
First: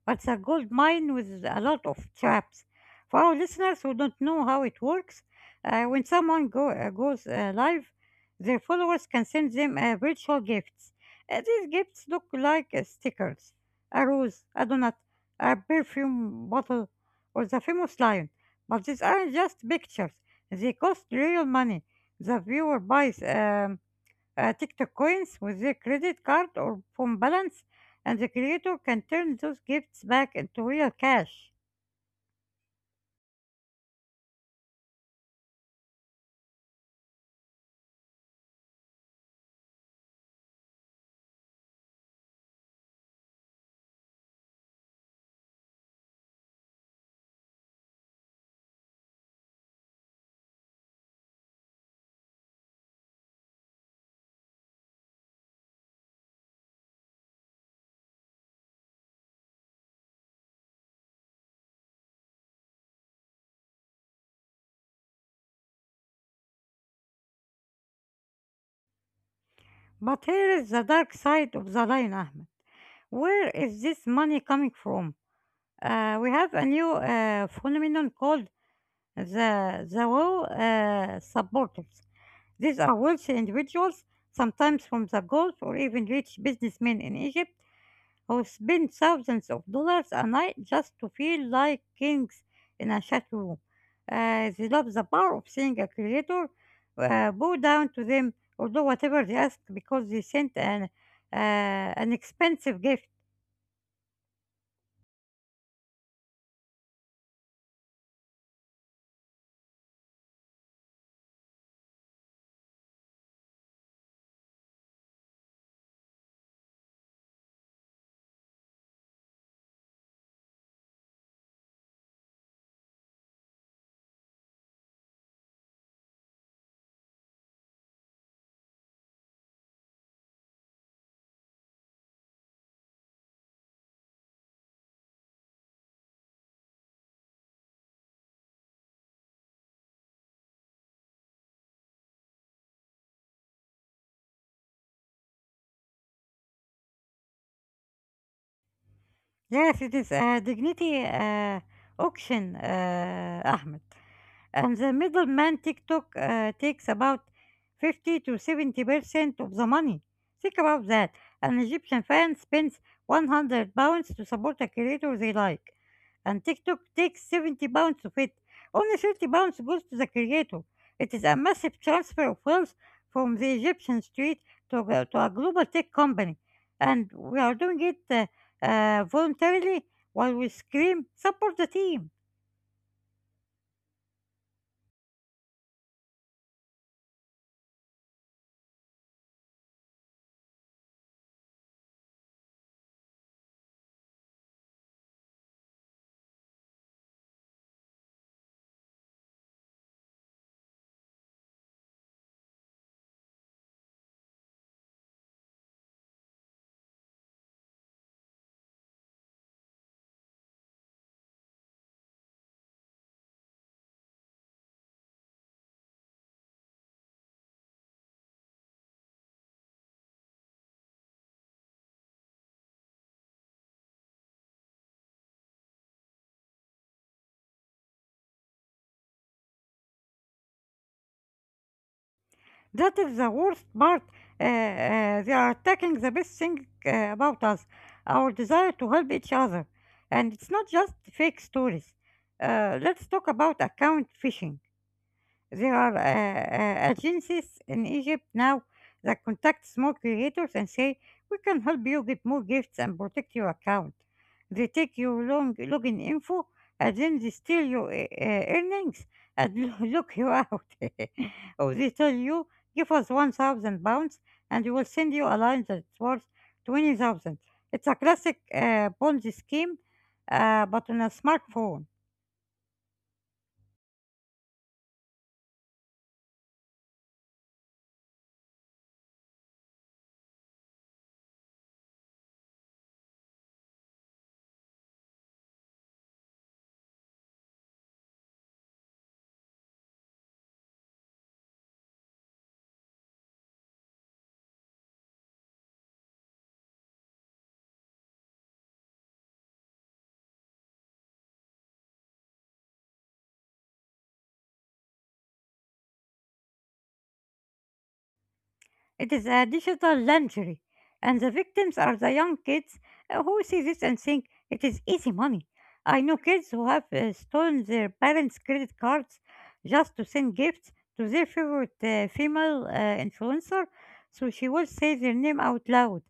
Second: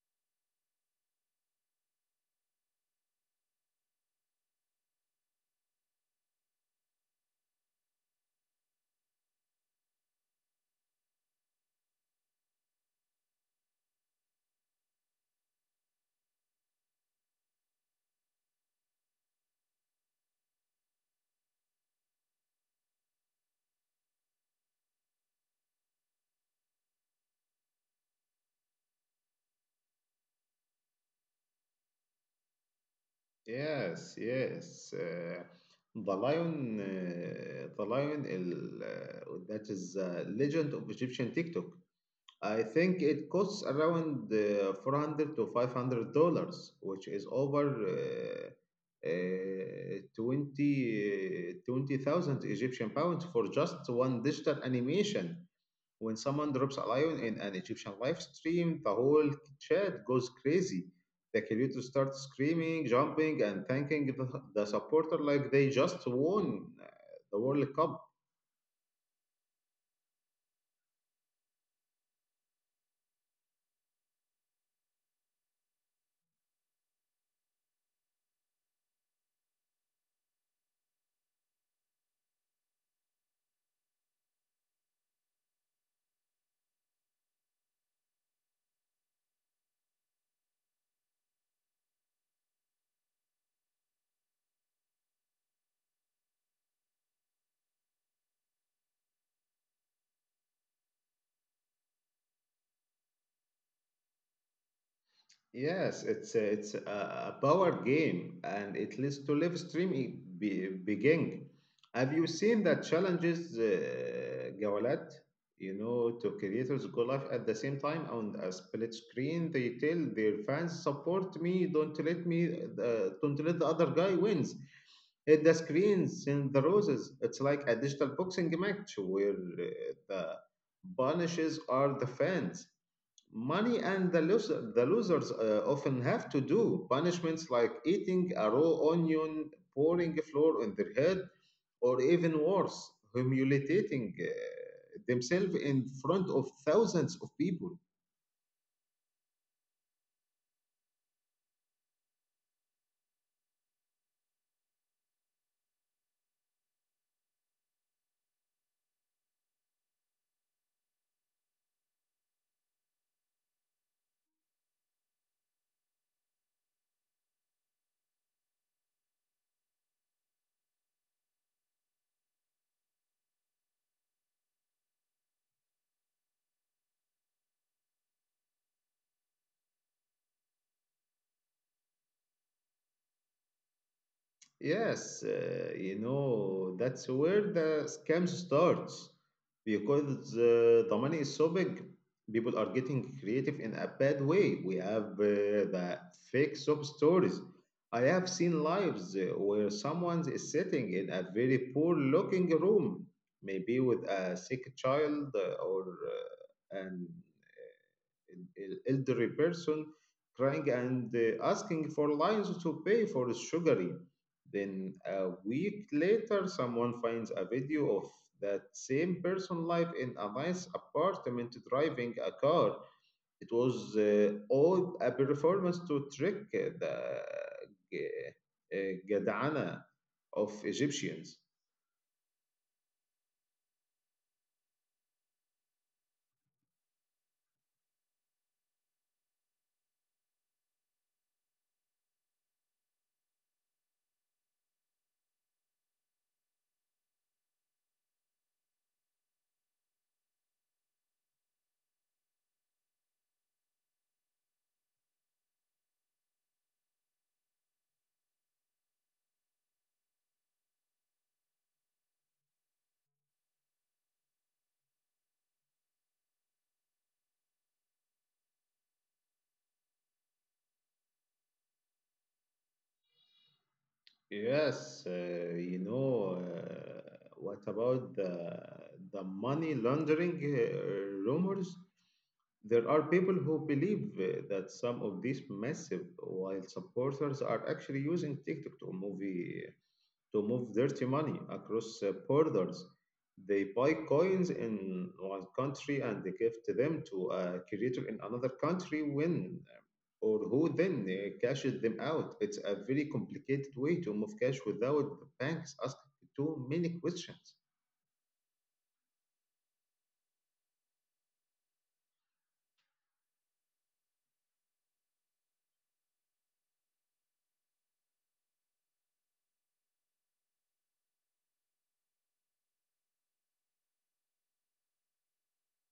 S2: But it's a gold mine with a lot of traps. For our listeners who don't know how it works, uh, when someone go, uh, goes uh, live, their followers can send them uh, virtual gifts. Uh, these gifts look like uh, stickers, a rose, a donut, a perfume bottle, or the famous lion. But these aren't just pictures, they cost real money. The viewer buys. Um, uh, TikTok coins with their credit card or phone balance, and the creator can turn those gifts back into real cash.
S1: Yes, yes. Uh, the lion, uh, the lion, ال- uh, that is the legend of Egyptian TikTok. I think it costs around uh, four hundred to 500 dollars, which is over uh, uh, twenty uh, twenty thousand Egyptian pounds for just one digital animation. When someone drops a lion in an Egyptian live stream, the whole chat goes crazy. The creator starts screaming, jumping, and thanking the, the supporter like they just won uh, the World Cup.
S2: But here is the dark side of the line, Ahmed. Where is this money coming from? Uh, we have a new uh, phenomenon called the the WoW uh, supporters. These are wealthy individuals, sometimes from the Gulf or even rich businessmen in Egypt, who spend thousands of dollars a night just to feel like kings in a chat room. Uh, they love the power of seeing a creator uh, bow down to them or do whatever they ask because they sent an, uh, an expensive gift.
S1: Yes, it's a, it's a a power game, and it leads to live streaming be, beginning. Have you seen that challenges, uh, Gawalat? You know, to creators go live at the same time on a split screen. They tell their fans, "Support me! Don't let me! Uh, don't let the other guy wins." Hit the screens and the roses. It's like a digital boxing match where uh, the punishes are the fans money, and the, loser, the losers uh, often have to do punishments like eating a raw onion, pouring flour on their head, or even worse, humiliating uh, themselves in front of thousands of people.
S2: Yes, it is a dignity uh, auction, uh, Ahmed. And the middleman TikTok uh, takes about fifty to seventy percent of the money. Think about that. An Egyptian fan spends one hundred pounds to support a creator they like, and TikTok takes seventy pounds of it. Only thirty pounds goes to the creator. It is a massive transfer of wealth from the Egyptian street to, a- to a global tech company, and we are doing it, uh, uh, voluntarily while we scream, support the team.
S1: Yes, uh, you know, that's where the scams starts because uh, the money is so big. People are getting creative in a bad way. We have uh, the fake soap stories. I have seen lives uh, where someone is sitting in a very poor looking room, maybe with a sick child uh, or uh, an el- elderly person crying and uh, asking for lions to pay for his sugary. Then a week later, someone finds a video of that same person live in a nice apartment driving a car. It was uh, all a performance to trick the uh, Gadana of Egyptians.
S2: That is the worst part. Uh, uh, they are attacking the best thing uh, about us, our desire to help each other. And it's not just fake stories. Uh, let's talk about account phishing. There are uh, uh, agencies in Egypt now that contact small creators and say, we can help you get more gifts and protect your account. They take your long login info and then they steal your uh, uh, earnings and [laughs] look you out. [laughs] Or they tell you, give us one thousand pounds and we will send you a line that's worth twenty thousand. It's a classic uh, Ponzi scheme, uh, but on a smartphone.
S1: Yes, uh, you know, uh, what about the the money laundering uh, rumors? There are people who believe uh, that some of these massive wild supporters are actually using TikTok to movie to move dirty money across uh, borders. They buy coins in one country and they give to them to a creator in another country when uh, or who then uh, cashes them out. It's a very complicated way to move cash without the banks asking too many questions.
S2: It is a digital lingerie, and the victims are the young kids uh, who see this and think it is easy money. I know kids who have uh, stolen their parents' credit cards just to send gifts to their favorite uh, female uh, influencer so she will say their name out loud.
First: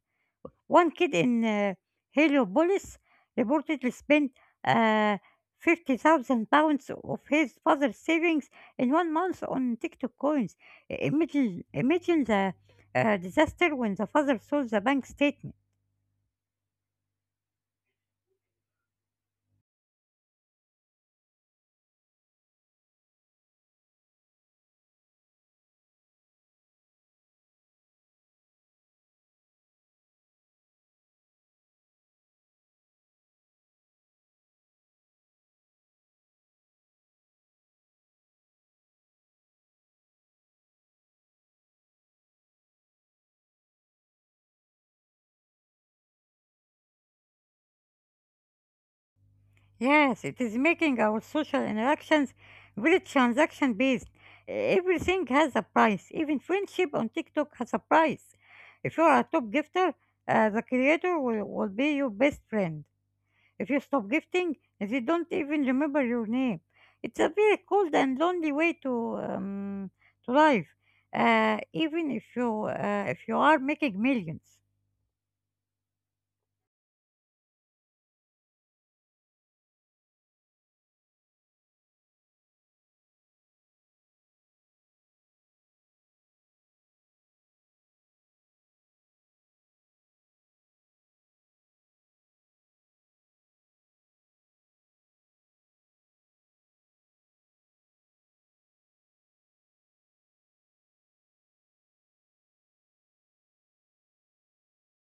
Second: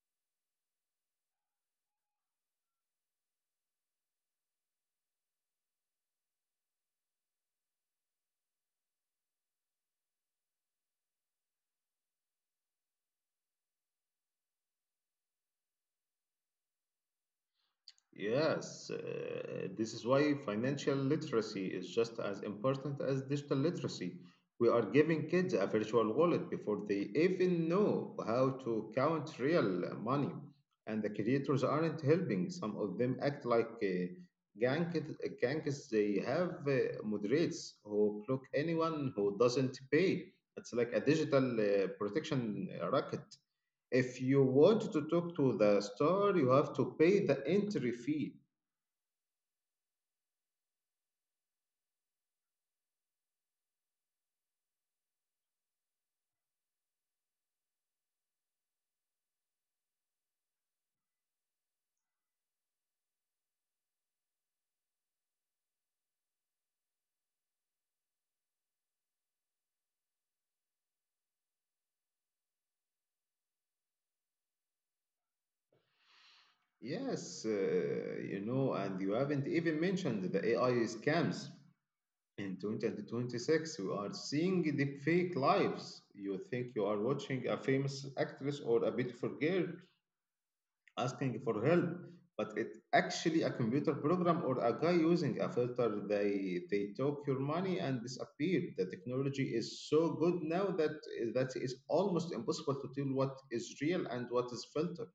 S2: One kid in uh, Heliopolis reportedly spent uh, fifty thousand pounds of his father's savings in one month on TikTok coins. Imagine, imagine the uh, disaster when the father saw the bank statement.
S1: Yes, uh, this is why financial literacy is just as important as digital literacy. We are giving kids a virtual wallet before they even know how to count real money, and the creators aren't helping. Some of them act like uh, gank- gangsters. They have uh, moderates who block anyone who doesn't pay. It's like a digital uh, protection racket. If you want to talk to the star, you have to pay the entry fee.
S2: Yes, it is making our social interactions very transaction based. Everything has a price, even friendship on TikTok has a price. If you are a top gifter, uh, the creator will, will be your best friend. If you stop gifting, they don't even remember your name. It's a very cold and lonely way to um, to live, uh, even if you uh, if you are making millions.
S1: Yes, uh, you know, and you haven't even mentioned the A I scams. In twenty twenty-six, we are seeing the fake lives. You think you are watching a famous actress or a beautiful girl, asking for help, but it's actually a computer program or a guy using a filter. They they took your money and disappeared. The technology is so good now that that is almost impossible to tell what is real and what is filtered.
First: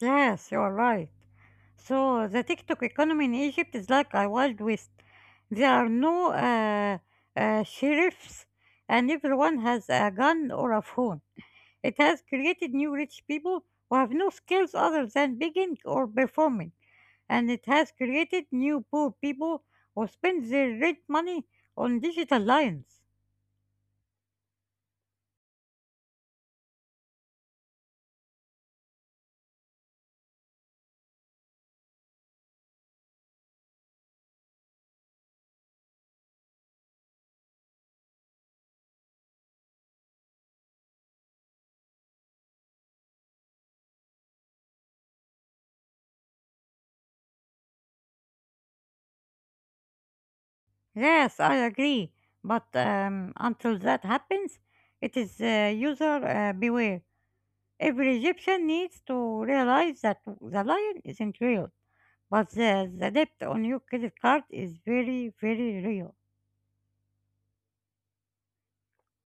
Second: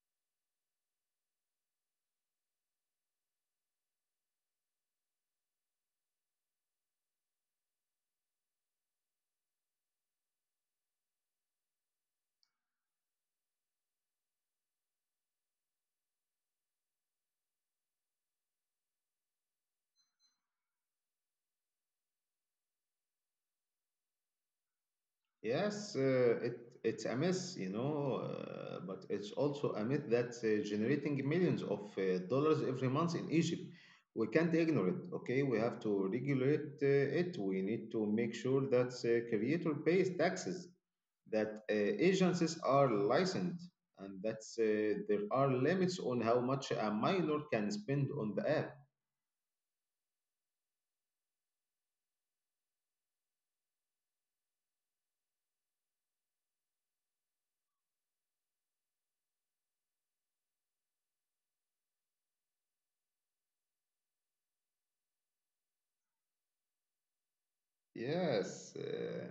S2: Yes, you are right. So the TikTok economy in Egypt is like a wild west. There are no uh, uh, sheriffs, and everyone has a gun or a phone. It has created new rich people who have no skills other than begging or performing, and it has created new poor people who spend their rent money on digital lions.
S1: Yes, uh, it it's a mess, you know, uh, but it's also a myth that uh, generating millions of uh, dollars every month in Egypt. We can't ignore it, okay? We have to regulate uh, it. We need to make sure that uh, creator pays taxes, that uh, agencies are licensed, and that uh, there are limits on how much a minor can spend on the app.
S2: Yes, I agree, but um, until that happens, it is uh, user uh, beware. Every Egyptian needs to realize that the lion isn't real, but the, the debt on your credit card is very, very real.
S1: Yes, uh,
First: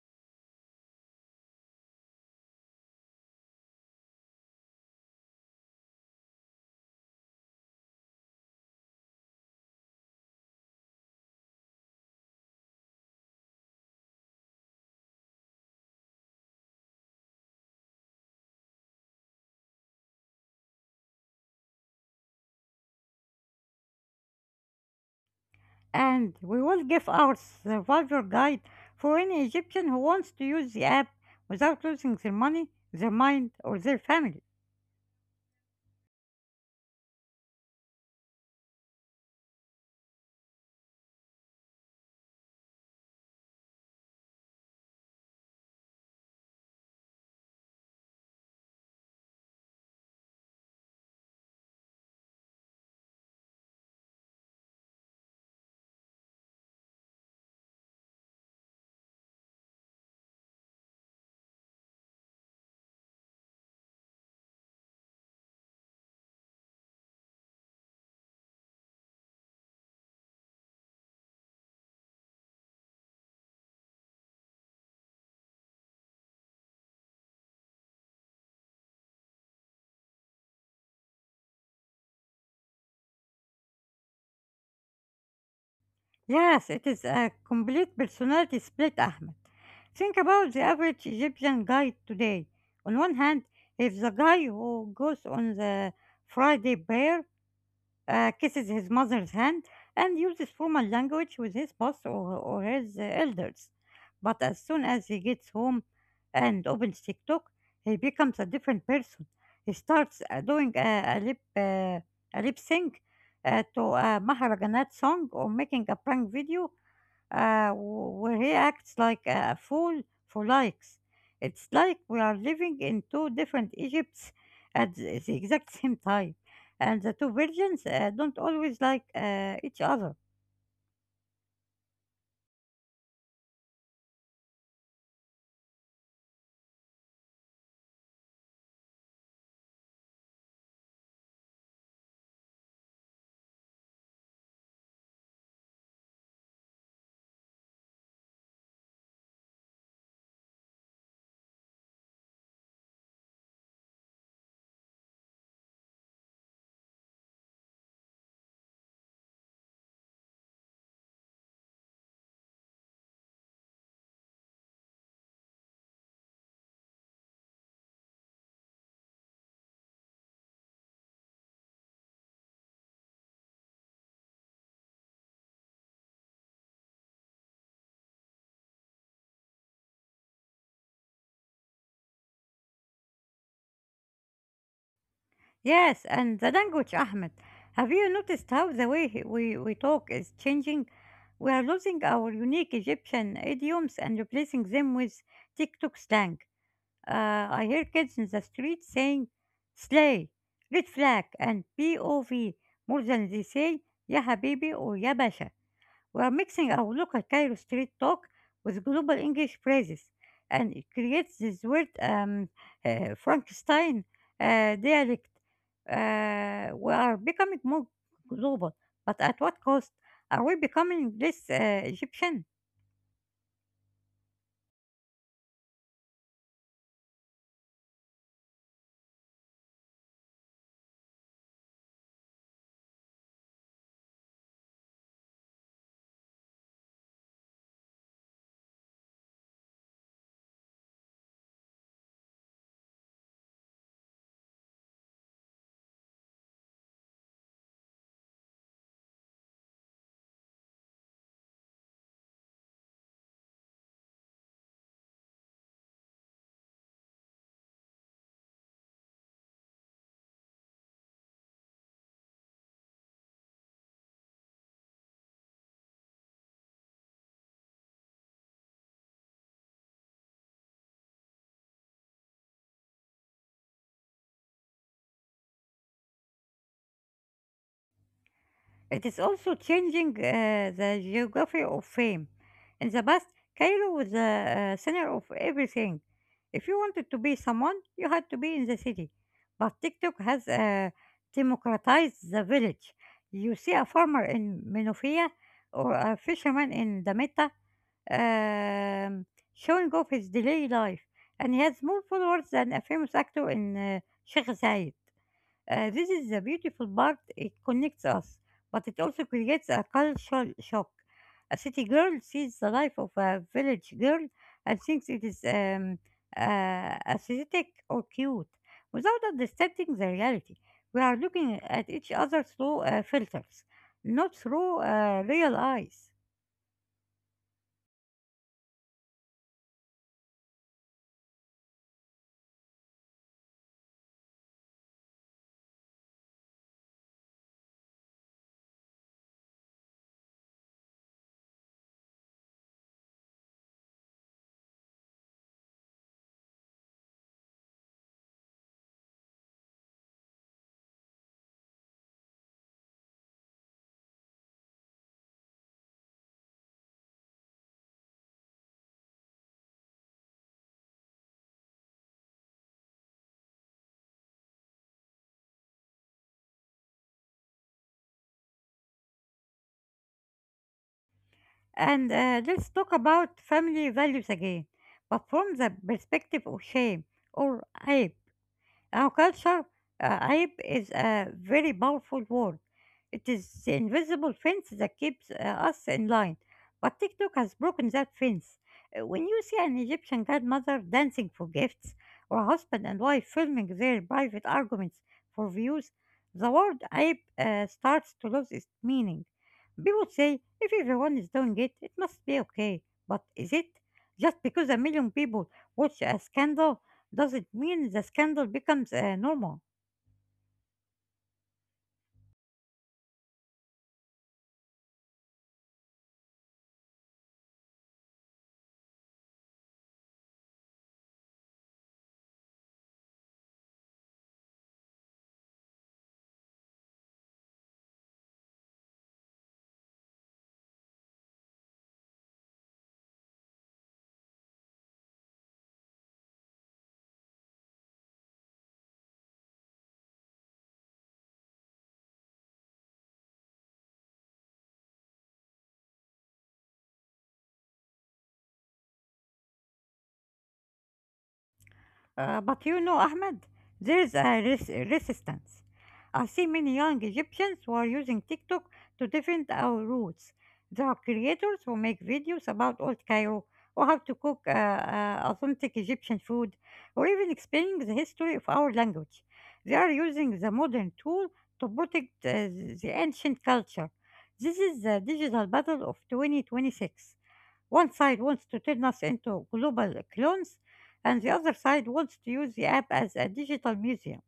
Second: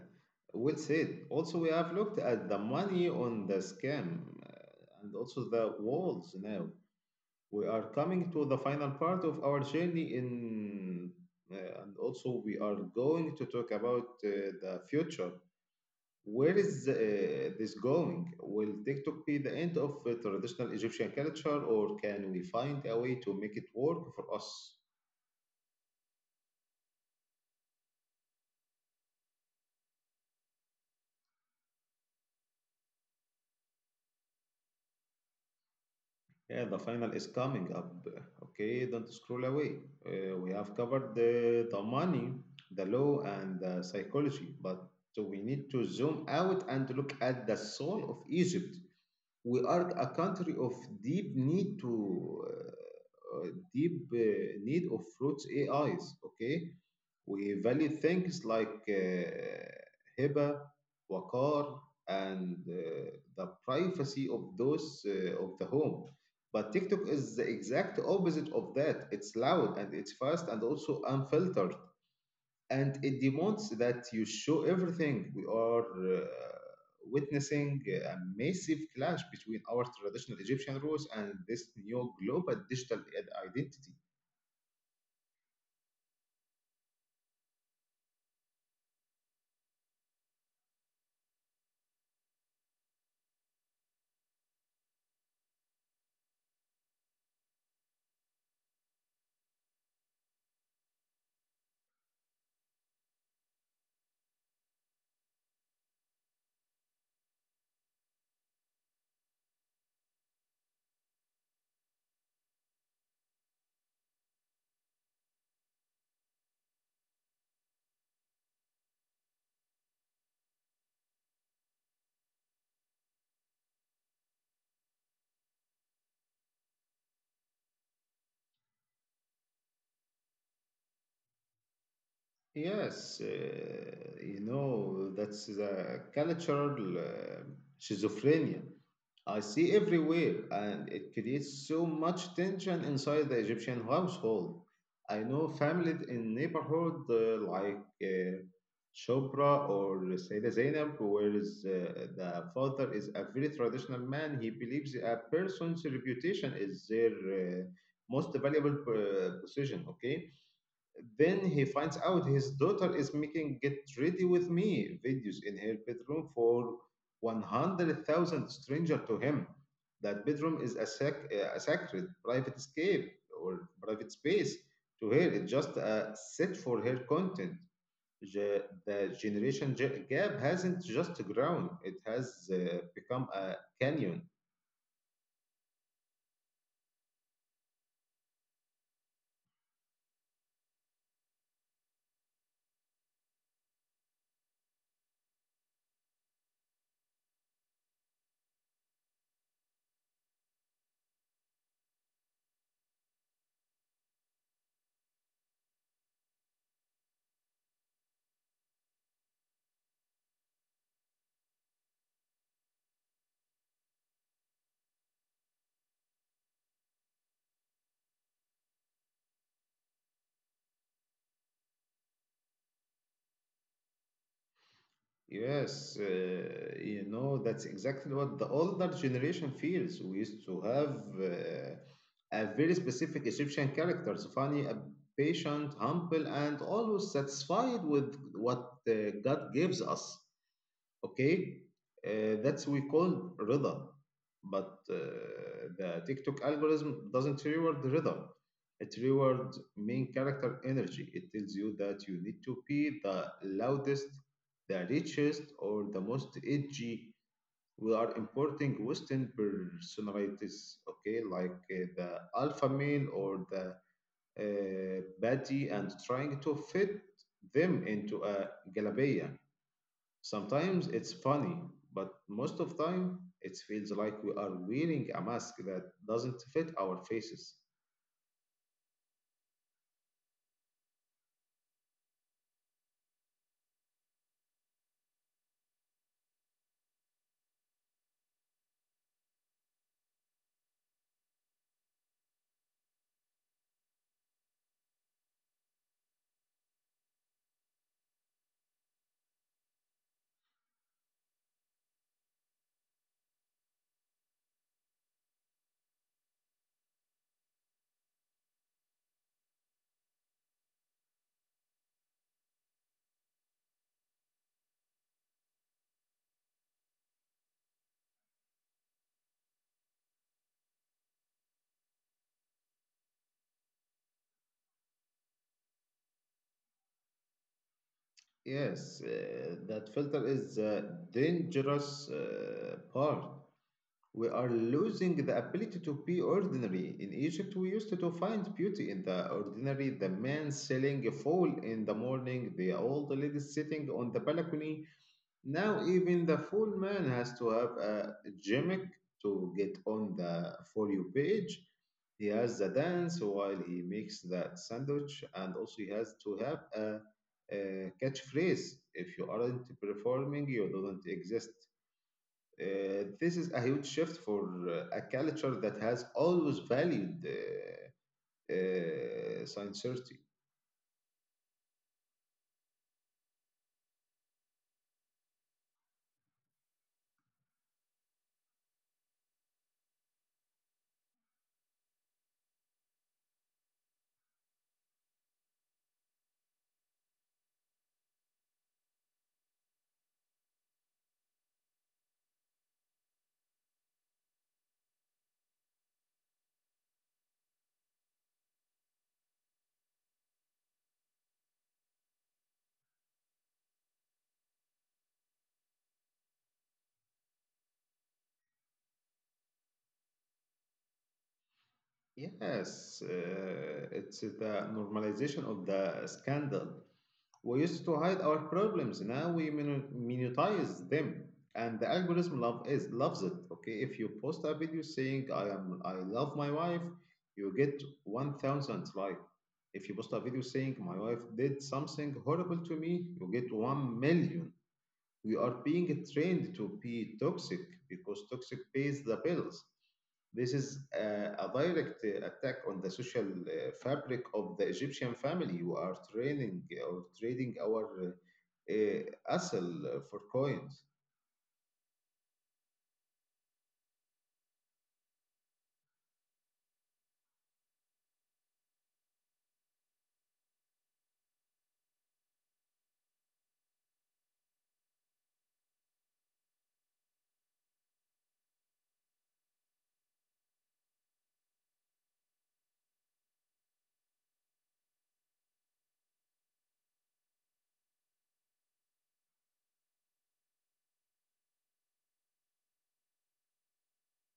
S1: well said. Also, we have looked at the money on the scam uh, and also the walls now. We are coming to the final part of our journey in, uh, and also we are going to talk about uh, the future. Where is uh, this going? Will TikTok be the end of uh, traditional Egyptian culture, or can we find a way to make it work for us?
S2: And we will give our survivor guide for any Egyptian who wants to use the app without losing their money, their mind, or their family.
S1: Yeah, the final is coming up. Okay, don't scroll away. Uh, we have covered the, the money, the law, and the psychology, but we need to zoom out and look at the soul of Egypt. We are a country of deep need to uh, uh, deep uh, need of fruits A Is. Okay, we value things like uh, hiba, wakar, and uh, the privacy of those uh, of the home. But TikTok is the exact opposite of that. It's loud and it's fast and also unfiltered, and it demands that you show everything. We are uh, witnessing uh, a massive clash between our traditional Egyptian rules and this new global digital id- identity.
S2: Yes, it is a complete personality split, Ahmed. Think about the average Egyptian guy today. On one hand, he's the guy who goes on the Friday prayer, uh, kisses his mother's hand, and uses formal language with his boss or, or his uh, elders. But as soon as he gets home and opens TikTok, he becomes a different person. He starts uh, doing a, a lip uh, a lip sync uh, to a Maharaganat song, or making a prank video uh, wh- where he acts like a fool for likes. It's like we are living in two different Egypts at the the exact same time, and the two versions uh, don't always like uh, each other.
S1: Yes, uh, you know, that's the cultural uh, schizophrenia I see everywhere, and it creates so much tension inside the Egyptian household. I know families in neighborhood uh, like uh, Chopra or Sayyida Zainab, where is, uh, the father is a very traditional man. He believes a person's reputation is their uh, most valuable uh, possession. Okay, then he finds out his daughter is making Get Ready With Me videos in her bedroom for one hundred thousand stranger to him. That bedroom is a, sac- a sacred private escape or private space to her. It's just a set for her content. Ge- The generation ge- gap hasn't just grown, it has uh, become a canyon.
S2: Yes, and the language, Ahmed. Have you noticed how the way he- we, we talk is changing? We are losing our unique Egyptian idioms and replacing them with TikTok slang. Uh, I hear kids in the street saying slay, red flag, and P O V more than they say ya habibi or ya basha. We are mixing our local Cairo street talk with global English phrases, and it creates this weird um, uh, Frankenstein uh, dialect. Uh, we are becoming more global, but at what cost? Are we becoming less uh, Egyptian?
S1: Yes, uh, you know, that's exactly what the older generation feels. We used to have uh, a very specific Egyptian characters, funny, uh, patient, humble, and always satisfied with what uh, God gives us, okay. Uh, that's we call rida, but uh, the tiktok algorithm doesn't reward rida. It rewards main character energy. It tells you that you need to be the loudest, the richest, or the most edgy. We are importing western personalities, okay, like uh, the alpha male or the uh, baddie, and trying to fit them into a galabaya. Sometimes it's funny, but most of time it feels like we are wearing a mask that doesn't fit our faces.
S2: It is also changing uh, the geography of fame. In the past, Cairo was the uh, center of everything. If you wanted to be someone, you had to be in the city. But TikTok has uh, democratized the village. You see a farmer in Menofia or a fisherman in Dametta um, showing off his daily life, and he has more followers than a famous actor in uh, Sheikh Zayed. Uh, this is the beautiful part. It connects us, but it also creates a cultural shock. A city girl sees the life of a village girl and thinks it is um, uh, aesthetic or cute, without understanding the reality. We are looking at each other through uh, filters, not through uh, real eyes.
S1: Yes, uh, that filter is the dangerous uh, part. We are losing the ability to be ordinary. In Egypt, we used to find beauty in the ordinary. The man selling a fowl in the morning, the old lady sitting on the balcony, now even the full man has to have a gimmick to get on the For You page. He has the dance while he makes that sandwich, and also he has to have a, a catchphrase. If you aren't performing, you don't exist. Uh, this is a huge shift for uh, a culture that has always valued uh, uh, sincerity.
S2: And uh, let's talk about family values again, but from the perspective of shame or hype. Now, culture, uh, عيب is a very powerful word. It is the invisible fence that keeps uh, us in line. But TikTok has broken that fence. Uh, When you see an Egyptian godmother dancing for gifts, or a husband and wife filming their private arguments for views, the word hype uh, starts to lose its meaning. People say, if everyone is doing it, it must be okay. But is it? Just because a million people watch a scandal doesn't mean the scandal becomes uh, normal.
S1: Yes, uh, it's the normalization of the scandal. We used to hide our problems. Now we minu- minutize them, and the algorithm love is loves it. Okay, if you post a video saying I am I love my wife, you get one thousand like. If you post a video saying my wife did something horrible to me, you get one million. We are being trained to be toxic because toxic pays the bills. This is uh, a direct uh, attack on the social uh, fabric of the Egyptian family. You are training uh, or trading our uh, uh, asl for coins.
S2: Uh, but you know, Ahmed, there is a res- resistance. I see many young Egyptians who are using TikTok to defend our roots. There are creators who make videos about old Cairo or how to cook uh, uh, authentic Egyptian food, or even explaining the history of our language. They are using the modern tool to protect uh, the ancient culture. This is the digital battle of twenty twenty-six. One side wants to turn us into global clones, and the other side wants to use the app as a digital museum.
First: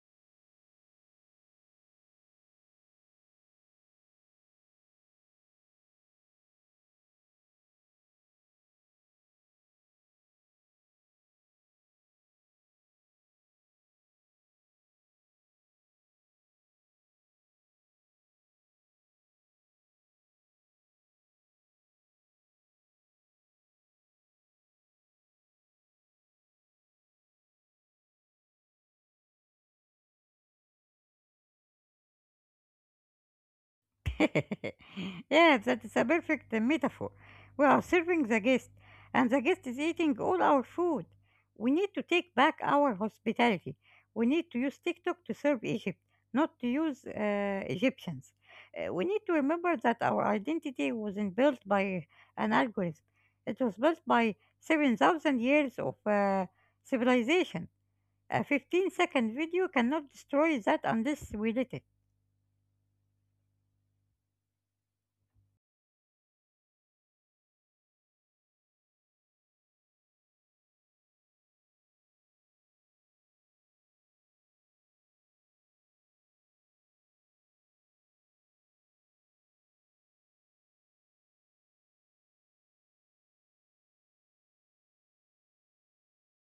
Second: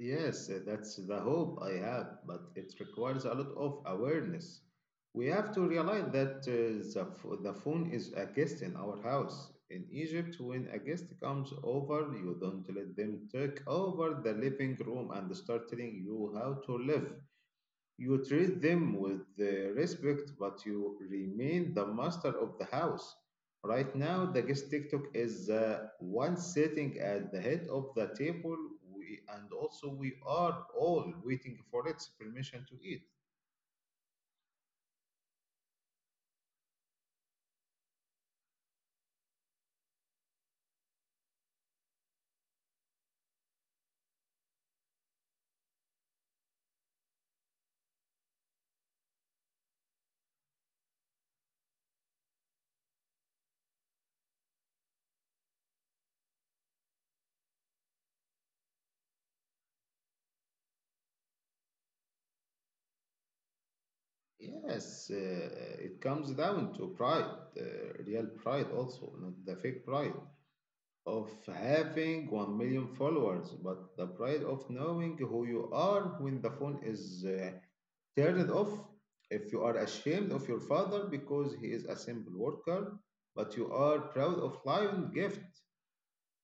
S1: Yes, uh, that's the hope I have, but it requires a lot of awareness. We have to realize that uh, the, ph- the phone is a guest in our house. In Egypt, when a guest comes over, you don't let them take over the living room and start telling you how to live. You treat them with uh, respect, but you remain the master of the house. Right now, the guest TikTok is the one sitting at the head of the table, we, and also we are all waiting for its permission to eat.
S2: [laughs] Yeah, that is a perfect uh, metaphor. We are serving the guest, and the guest is eating all our food. We need to take back our hospitality. We need to use TikTok to serve Egypt, not to use uh, Egyptians. Uh, we need to remember that our identity wasn't built by an algorithm, it was built by seven thousand years of uh, civilization. A fifteen second video cannot destroy that unless we let it.
S1: Yes, uh, it comes down to pride, uh, real pride also, not the fake pride of having one million followers, but the pride of knowing who you are when the phone is uh, turn it off. If you are ashamed of your father because he is a simple worker, but you are proud of lion gift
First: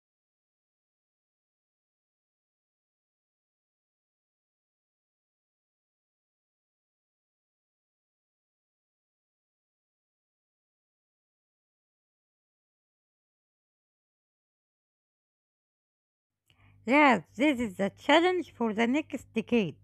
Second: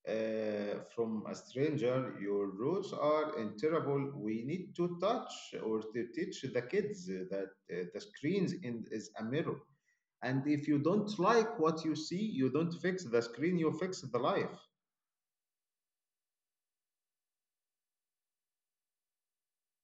S1: uh, from a stranger, your roots are interable. We need to touch or to teach the kids that uh, the screens in, is a mirror. And if you don't like what you see, you don't fix the screen, you fix the life.
S2: Yes, this is the challenge for the next decade.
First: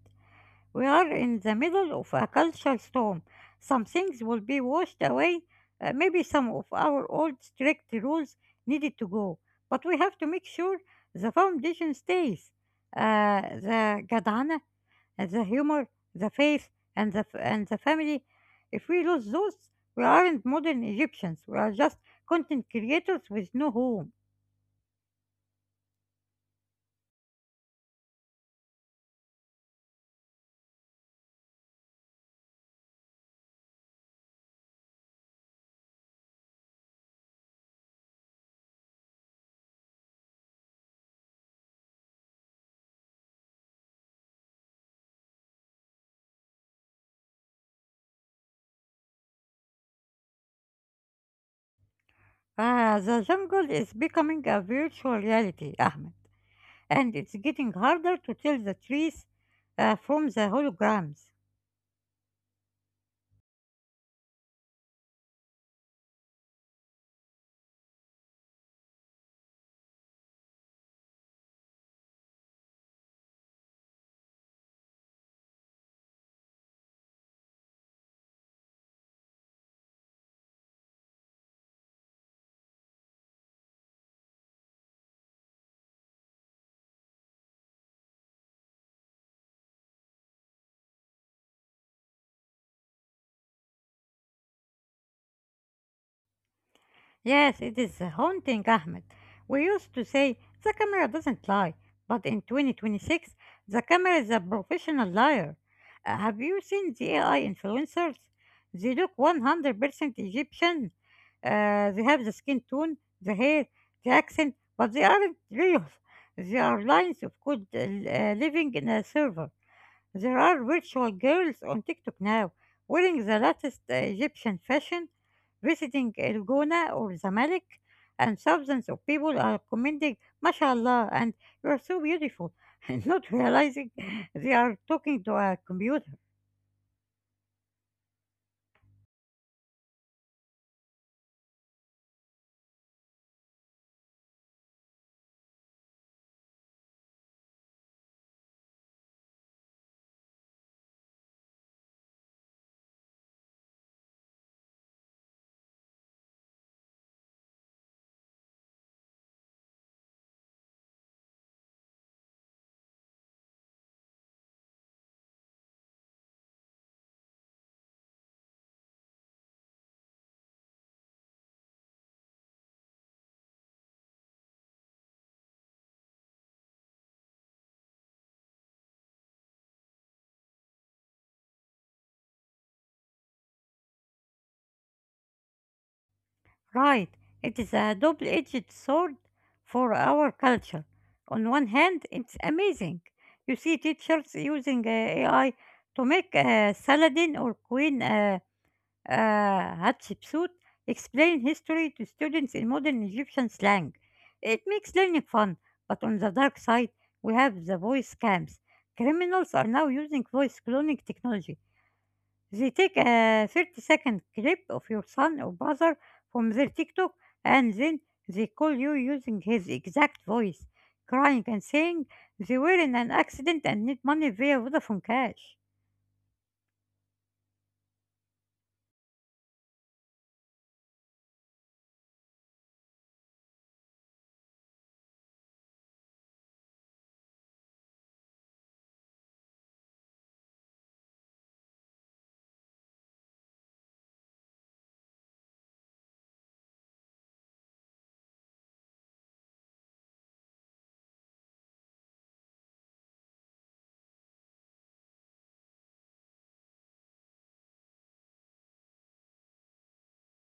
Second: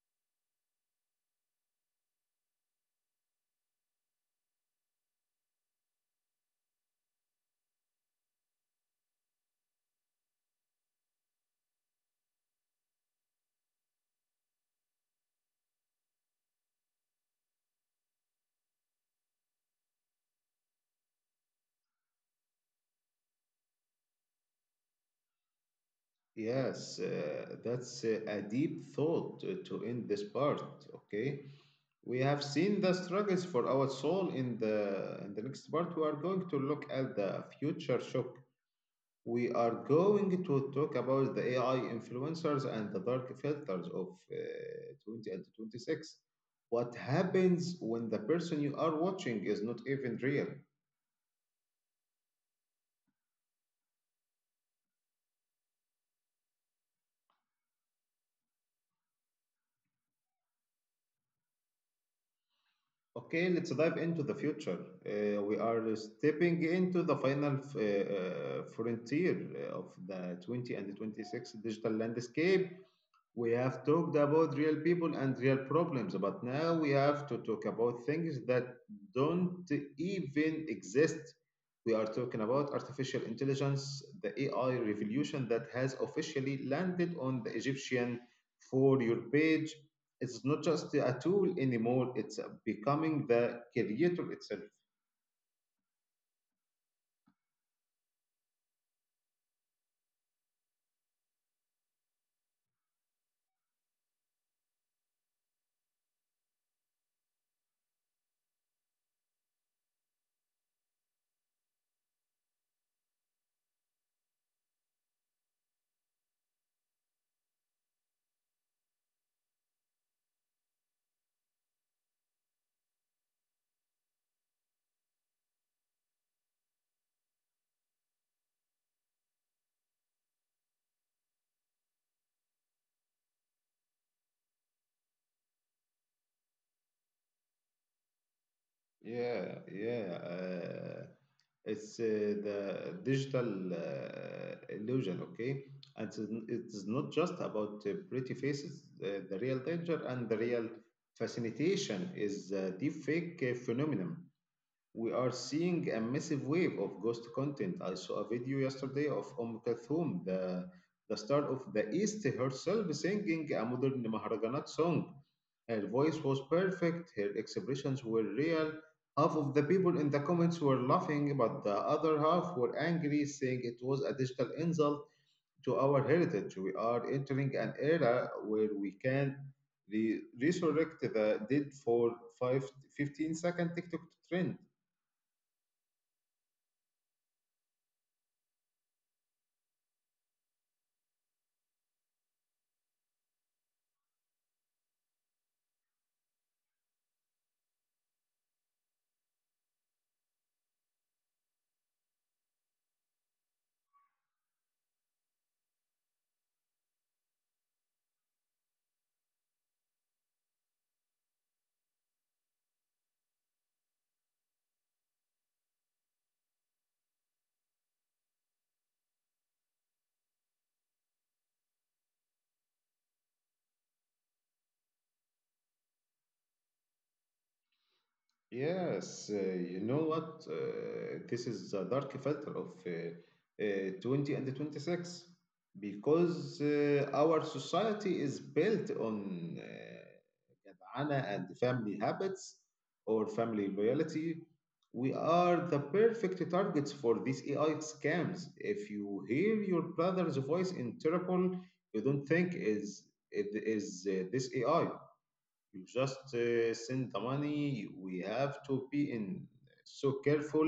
S2: We are in the middle of a cultural storm. Some things will be washed away. Uh, maybe some of our old strict rules needed to go. But we have to make sure the foundation stays. Uh, the gadana, the humor, the faith, and the, f- and the family. If we lose those, we aren't modern Egyptians. We are just content creators with no home.
S1: Yes, uh, that's uh, a deep thought uh, to end this part. Okay. We have seen the struggles for our soul. In the in the next part, we are going to look at the future shock. We are going to talk about the A I influencers and the dark filters of uh, twenty and twenty-six. What happens when the person you are watching is not even real?
S2: Ah, the jungle is becoming a virtual reality, Ahmed, and it's getting harder to tell the trees uh, from the holograms.
S1: Okay, let's dive into the future. Uh, we are stepping into the final f- uh, uh, frontier of the twenty and twenty-six digital landscape. We have talked about real people and real problems, but now we have to talk about things that don't even exist. We are talking about artificial intelligence, the A I revolution that has officially landed on the Egyptian For Your page. It's not just a tool anymore, it's becoming the creator itself.
S2: Yes, it is haunting, Ahmed. We used to say the camera doesn't lie, but in twenty twenty-six, the camera is a professional liar. Uh, have you seen the A I influencers? They look one hundred percent Egyptian. Uh, they have the skin tone, the hair, the accent, but they aren't real. They are lines of code uh, living in a server. There are virtual girls on TikTok now wearing the latest uh, Egyptian fashion, visiting El Gouna or Zamalek, and thousands of people are commenting, MashaAllah, and you are so beautiful, [laughs] and not realizing they are talking to a computer.
S1: Yeah, yeah. Uh, it's uh, the digital uh, illusion, okay? And it's It is not just about uh, pretty faces. Uh, the real danger and the real fascination is the deepfake uh, phenomenon. We are seeing a massive wave of ghost content. I saw a video yesterday of Om Kulthum, the the star of the East, herself singing a modern Maharajanat song. Her voice was perfect, her expressions were real. Half of the people in the comments were laughing, but the other half were angry, saying it was a digital insult to our heritage. We are entering an era where we can re- resurrect the dead for five, fifteen-second TikTok trend.
S2: Right, it is a double edged sword for our culture. On one hand, it's amazing. You see teachers using uh, A I to make uh, Saladin or Queen. Uh, uh, Hatshepsut explain history to students in modern Egyptian slang. It makes learning fun, but on the dark side, we have the voice scams. Criminals are now using voice cloning technology. They take a thirty second clip of your son or brother from their TikTok and then they call you using his exact voice, crying and saying they were in an accident and need money via Vodafone Cash.
S1: Yes, uh, you know what? Uh, this is the dark filter of uh, uh, twenty and twenty-six because uh, our society is built on uh, جدعنة and family habits or family loyalty. We are the perfect targets for these A I scams. If you hear your brother's voice in Interpol, you don't think is it is uh, this A I. You just uh, send the money. We have to be in so careful.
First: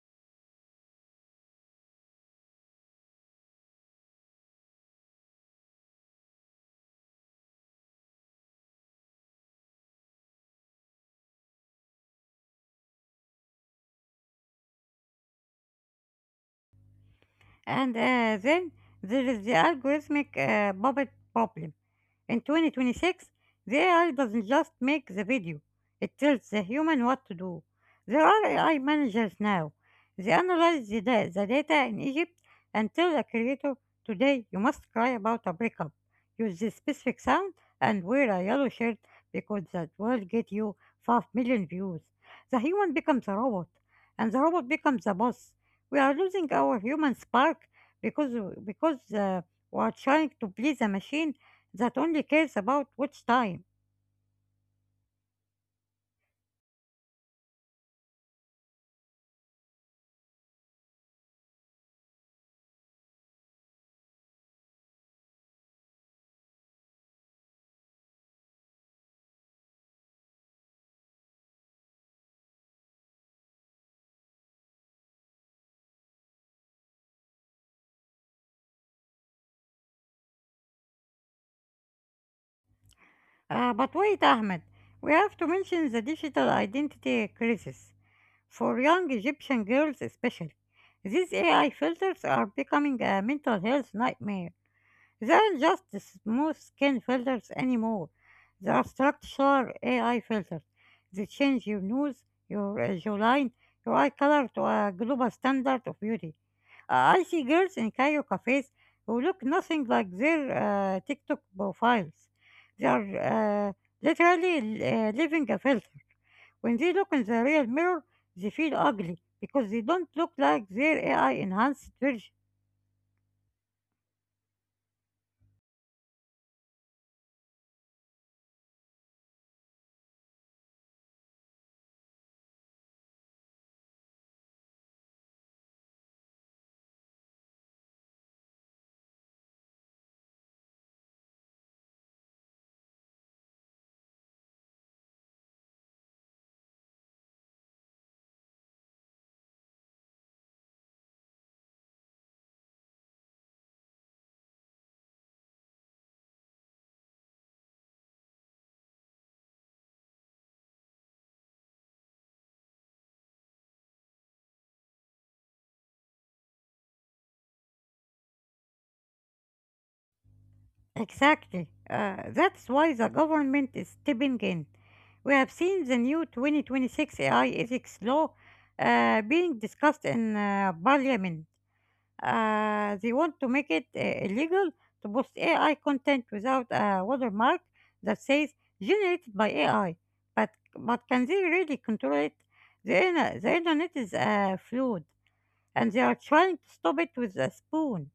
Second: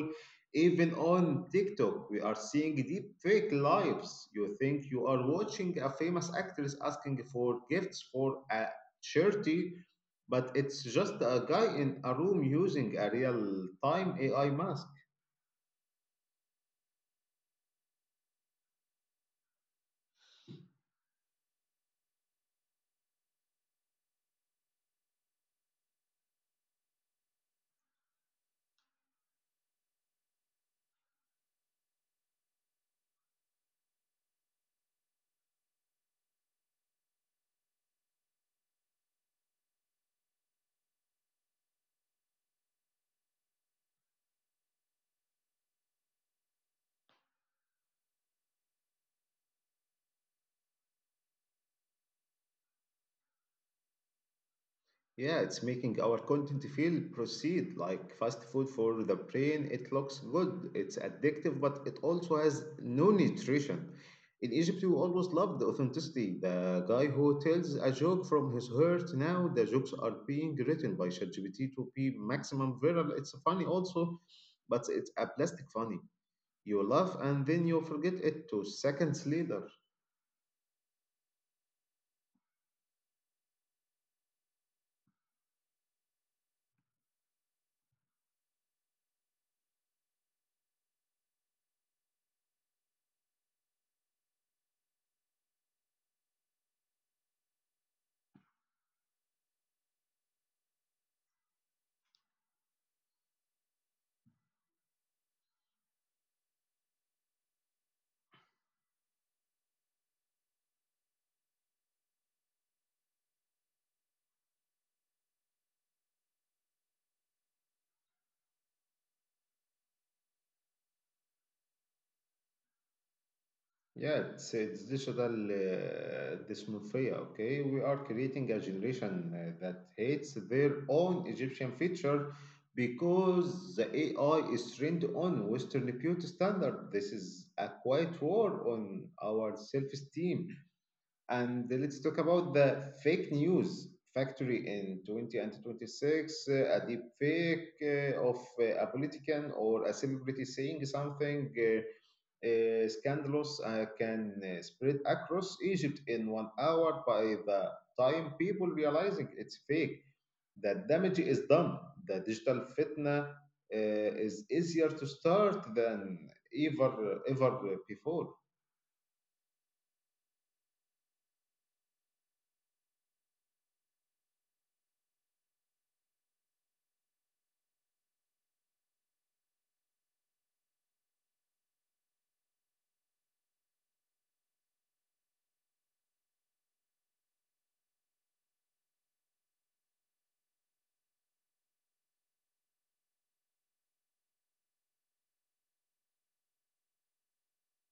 S1: Even on TikTok we are seeing deep fake lives. You think you are watching a famous actress asking for gifts for a charity, but it's just a guy in a room using a real time AI mask.
S2: And uh, then there is the algorithmic uh, puppet problem. In twenty twenty-six, the A I doesn't just make the video, it tells the human what to do. There are A I managers now. They analyze the, da- the data in Egypt and tell the creator, today you must cry about a breakup. Use this specific sound and wear a yellow shirt because that will get you five million views. The human becomes a robot, and the robot becomes a boss. We are losing our human spark because, because uh, we are trying to please a machine that only cares about watch time.
S1: Yeah, it's making our content feel proceed like fast food for the brain. It looks good, it's addictive, but it also has no nutrition. In Egypt, you always loved the authenticity. The guy who tells a joke from his heart, now the jokes are being written by ChatGPT to be maximum viral. It's funny also, but it's a plastic funny. You laugh and then you forget it two seconds later.
S2: Uh, but wait, Ahmed, we have to mention the digital identity crisis for young Egyptian girls, especially. These A I filters are becoming a mental health nightmare. There aren't just smooth skin filters anymore. They are structural A I filters. They change your nose, your uh, jawline, your eye color to a global standard of beauty. Uh, I see girls in Cairo cafes who look nothing like their uh, TikTok profiles. They are uh, literally uh, living a filter. When they look in the real mirror, they feel ugly because they don't look like their A I enhanced version.
S1: Yeah, it's, it's digital uh, dysmorphia, okay? We are creating a generation uh, that hates their own Egyptian feature because the A I is trained on Western beauty standard. This is a quiet war on our self-esteem. And let's talk about the fake news factory in twenty and twenty-six. Uh, a deep fake uh, of uh, a politician or a celebrity saying something uh, uh, scandalous uh, can uh, spread across Egypt in one hour. By the time people realizing it's fake, the damage is done. The digital fitna uh, is easier to start than ever ever before.
S2: Exactly. Uh, that's why the government is stepping in. We have seen the new twenty twenty-six A I ethics law uh, being discussed in uh, parliament. Uh, they want to make it uh, illegal to post A I content without a watermark that says generated by A I. But, but can they really control it? The, inter- the internet is uh, fluid, and they are trying to stop it with a spoon.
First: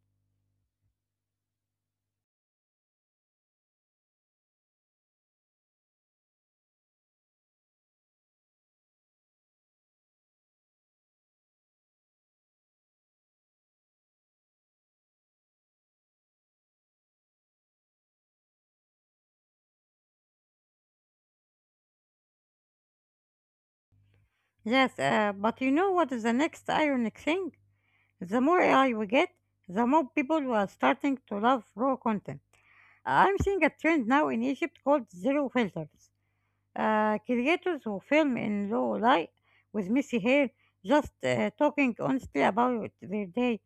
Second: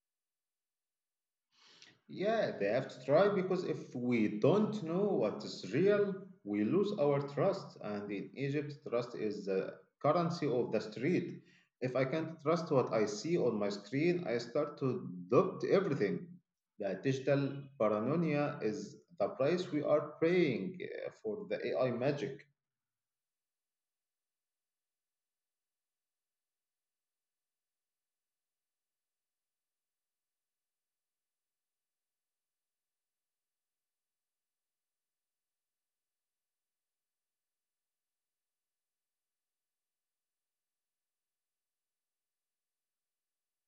S1: Yeah, they have to try because if we don't know what is real, we lose our trust. And in Egypt, trust is the currency of the street. If I can't trust what I see on my screen, I start to doubt everything. The digital paranoia is the price we are paying uh, for the A I magic.
S2: Yes, uh, but you know what is the next ironic thing? The more A I we get, the more people who are starting to love raw content. I'm seeing a trend now in Egypt called zero filters. Uh, creators who film in low light with messy hair, just uh, talking honestly about their day.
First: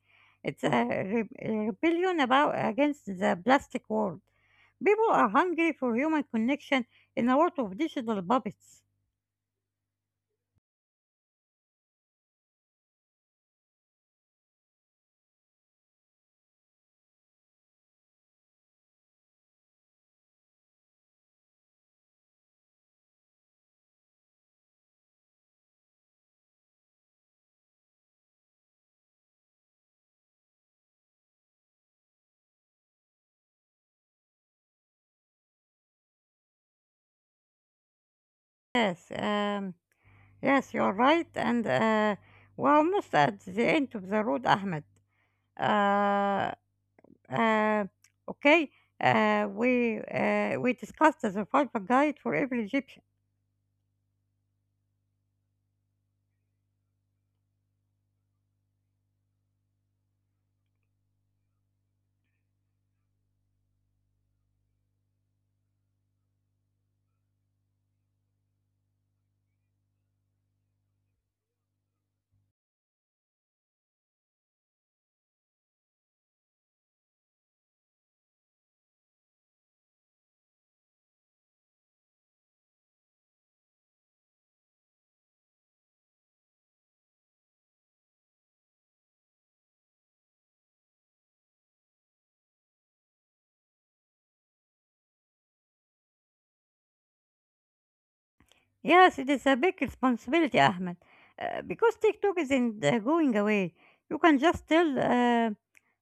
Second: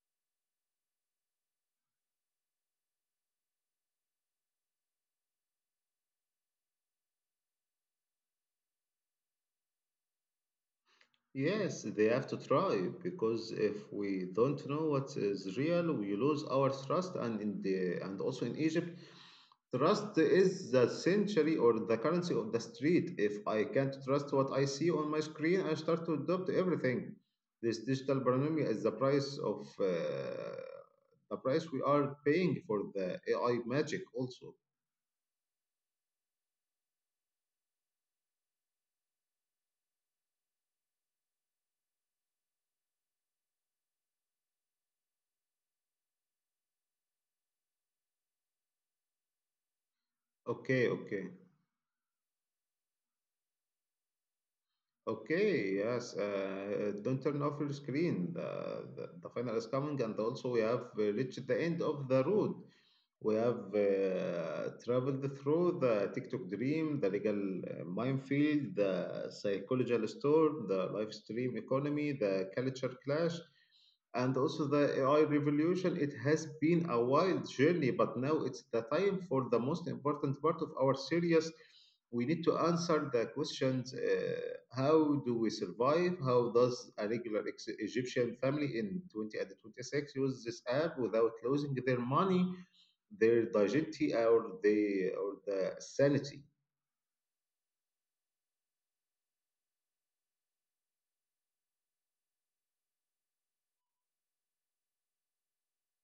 S2: It's a re- rebellion about against the plastic world. People are hungry for human connection in a world of digital puppets.
S1: Yes, they have to try because if we don't know what is real, we lose our trust. And in the and also in Egypt, trust is the century or the currency of the street. If I can't trust what I see on my screen, I start to adopt everything. This digital economy is the price of uh, the price we are paying for the A I magic also.
S2: Yes, um, yes, you're right, and uh, we're almost at the end of the road, Ahmed. Uh, uh, okay, uh, we uh, we
S1: Okay,
S2: discussed
S1: okay,
S2: the survival guide for every Egyptian.
S1: okay. Yes, uh, don't turn off your screen. The, the, the final is coming, and also we have uh, reached the end of the road. We have uh, traveled through the TikTok dream, the legal uh, minefield, the psychological storm, the live stream economy, the culture clash, and also the A I revolution. It has been a wild journey, but now it's the time for the most important part of our series. We need to answer the questions uh, how do we survive? How does a regular ex- Egyptian family in twenty twenty-six use this app without losing their money, their dignity, or the or the sanity?
S2: Yes, it is a big responsibility, Ahmed, uh, because TikTok isn't uh, going away. You can just tell uh,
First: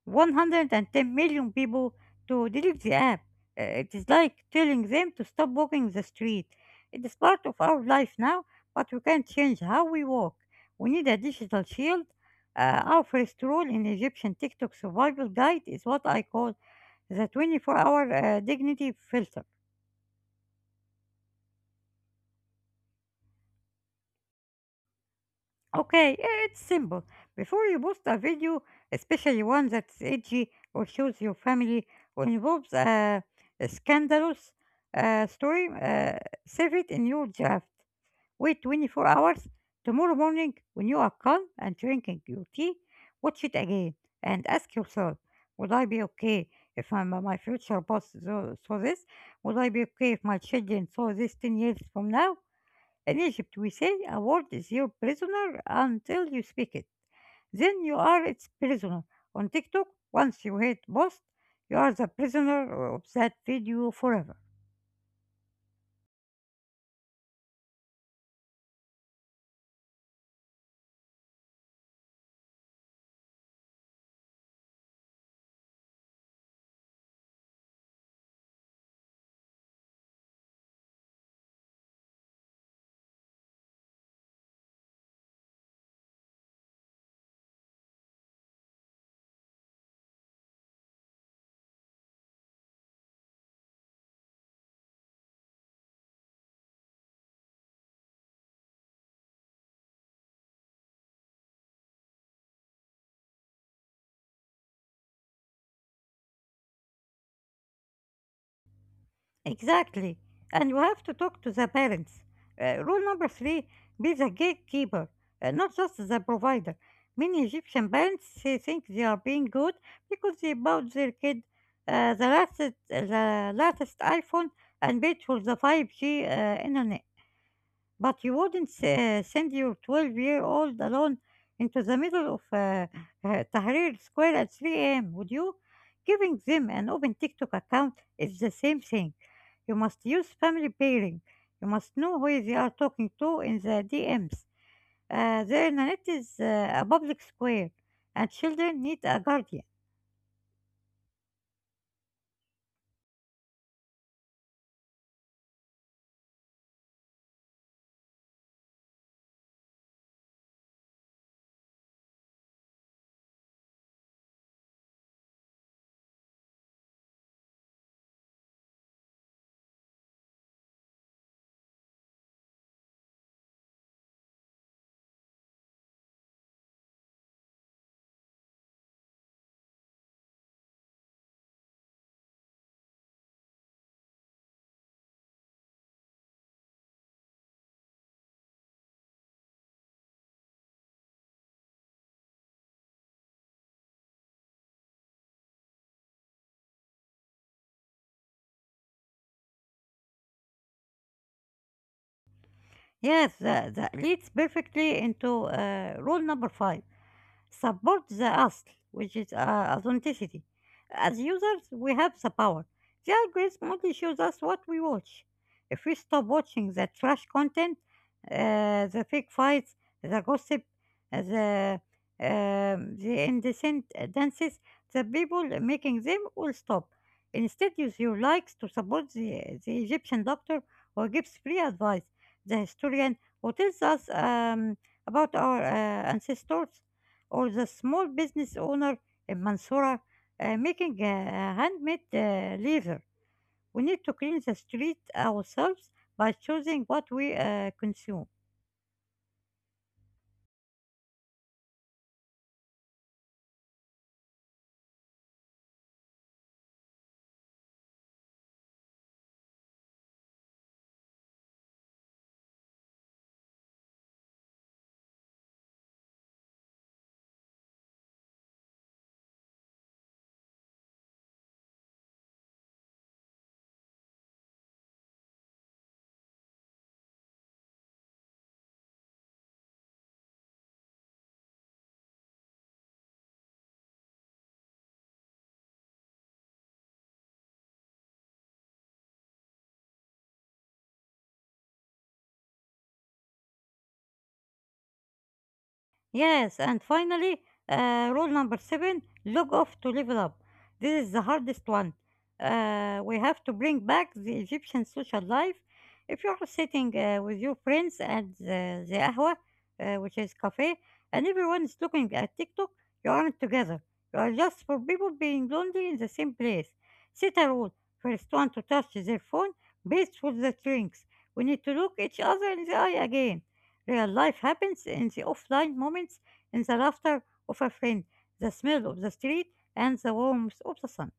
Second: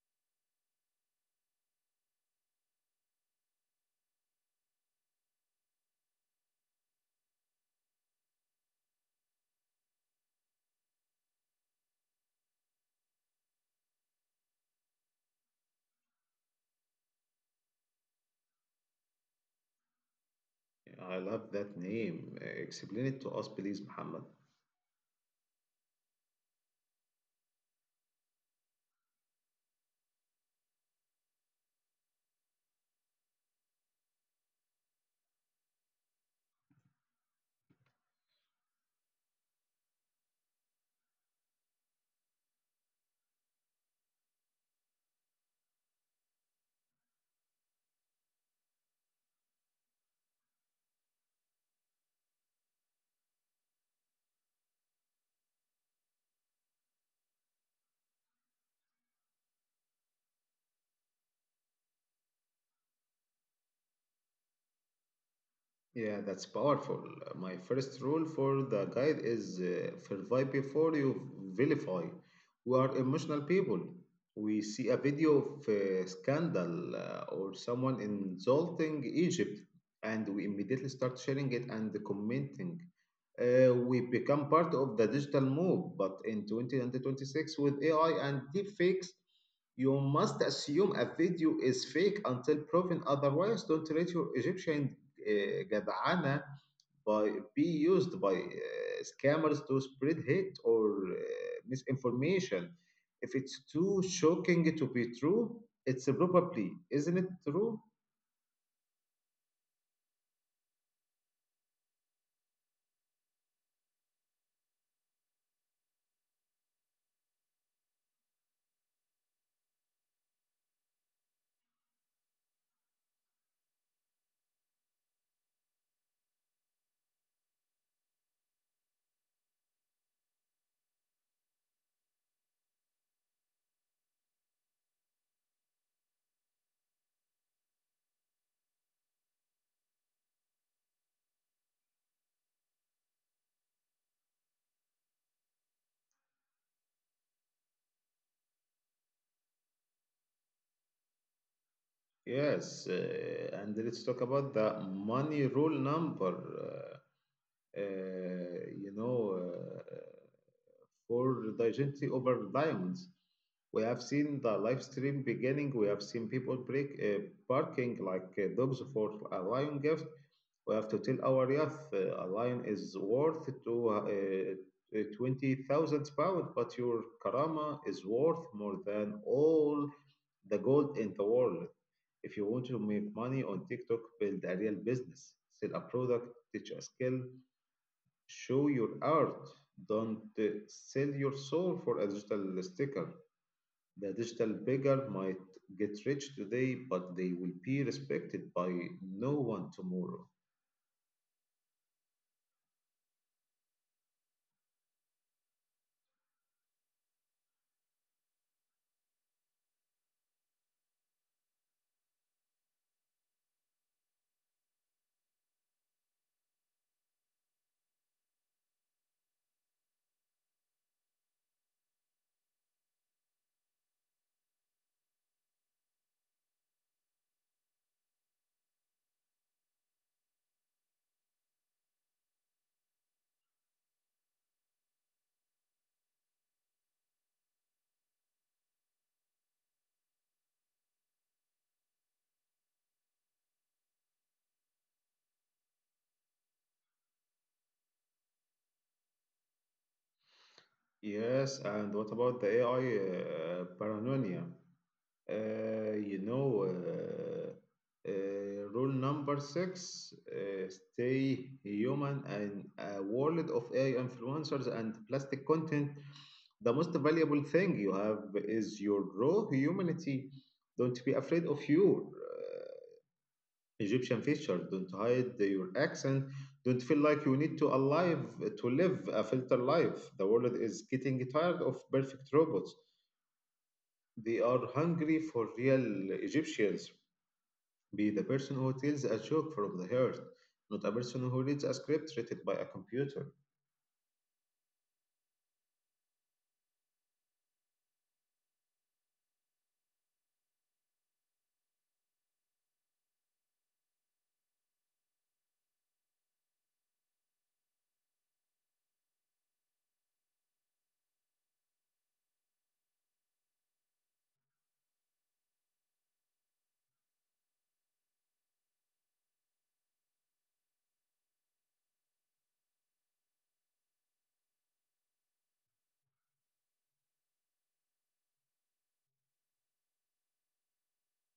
S2: one hundred ten million people to delete the app. Uh, it is like telling them to stop walking the street. It is part of our life now, but we can't change how we walk. We need a digital shield. Uh, our first rule in Egyptian TikTok survival guide is what I call the twenty-four hour uh, dignity filter.
S1: I love that name. Explain it to us, please, Muhammad.
S2: Okay, eh, it's simple. Before you post a video, especially one that's edgy or shows your family or involves a, a scandalous uh, story, uh, save it in your draft. Wait twenty-four hours. Tomorrow morning, when you are calm and drinking your tea, watch it again and ask yourself, would I be okay if I'm, my my future boss saw, saw this? Would I be okay if my children saw this ten years from now? In Egypt, we say a word is your prisoner until you speak it. Then you are its prisoner. On TikTok, once you hit post, you are the prisoner of that video forever.
S1: Yeah, that's powerful. Uh, My first rule for the guide is uh, verify before you vilify. We are emotional people. We see a video of a scandal uh, or someone insulting Egypt, and we immediately start sharing it and commenting. Uh, we become part of the digital move, but in two thousand twenty-six, with A I and deepfakes, you must assume a video is fake until proven otherwise. Don't let your Egyptian uh, Gadana by, be used by uh, scammers to spread hate or uh, misinformation. If it's too shocking to be true, it's probably, isn't it true?
S2: Exactly. And you have to talk to the parents. Uh, rule number three, be the gatekeeper, uh, not just the provider. Many Egyptian parents, they think they are being good because they bought their kid uh, the, latest, the latest iPhone and paid for the five G uh, internet. But you wouldn't s- uh, send your twelve-year-old alone into the middle of uh, uh, Tahrir Square at three a m, would you? Giving them an open TikTok account is the same thing. You must use family pairing. You must know who they are talking to in the D Ms. Uh, the internet is uh, a public square, and children need a guardian.
S1: Yes, uh, and let's talk about the money rule number. Uh, you know, uh, For digestivity over diamonds. We have seen the live stream beginning. We have seen people break, uh, barking like uh, dogs for a lion gift. We have to tell our youth uh, a lion is worth to uh, uh, twenty thousand pounds, but your karama is worth more than all the gold in the world. If you want to make money on TikTok, build a real business, sell a product, teach a skill, show your art. Don't uh, sell your soul for a digital sticker. The digital beggar might get rich today, but they will be respected by no one tomorrow.
S2: Yes, that, that leads perfectly into uh, rule number five. Support the asl, which is uh, authenticity. As users, we have the power. The algorithm only shows us what we watch. If we stop watching the trash content, uh, the fake fights, the gossip, uh, the um, the indecent dances, the people making them will stop. Instead, use your likes to support the, the Egyptian doctor who gives free advice, the historian who tells us um, about our uh, ancestors, or the small business owner in Mansoura uh, making a a handmade uh, leather. We need to clean the street ourselves by choosing what we uh, consume.
S1: Yes, and what about the A I uh, paranoia? Uh, you know, uh, uh, rule number six, uh, stay human. And a world of A I influencers and plastic content, the most valuable thing you have is your raw humanity. Don't be afraid of your uh, Egyptian feature. Don't hide your accent. Don't feel like you need to alive to live a filter life. The world is getting tired of perfect robots. They are hungry for real Egyptians. Be the person who tells a joke from the heart, not a person who reads a script written by a computer.
S2: Yes, and finally, uh, rule number seven, log off to level up. This is the hardest one. Uh, we have to bring back the Egyptian social life. If you are sitting uh, with your friends at the, the Ahwa, uh, which is cafe, and everyone is looking at TikTok, you aren't together. You are just for people being lonely in the same place. Set a rule. First one to touch their phone, best for the drinks. We need to look each other in the eye again. Real life happens in the offline moments, in the laughter of a friend, the smell of the street, and the warmth of the sun.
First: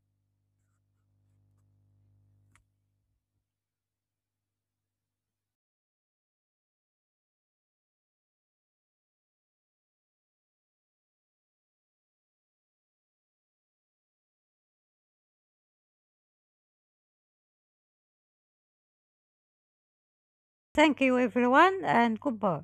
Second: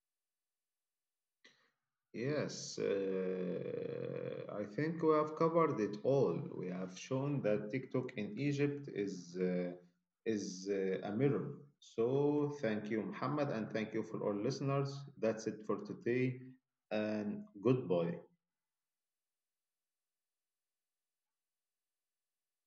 S1: Yes, uh, I think we have covered it all. We have shown that TikTok in Egypt is uh, is uh, a mirror. So thank you, Muhammad, and thank you for all listeners. That's it for today, and goodbye.
S2: Thank you, everyone, and goodbye.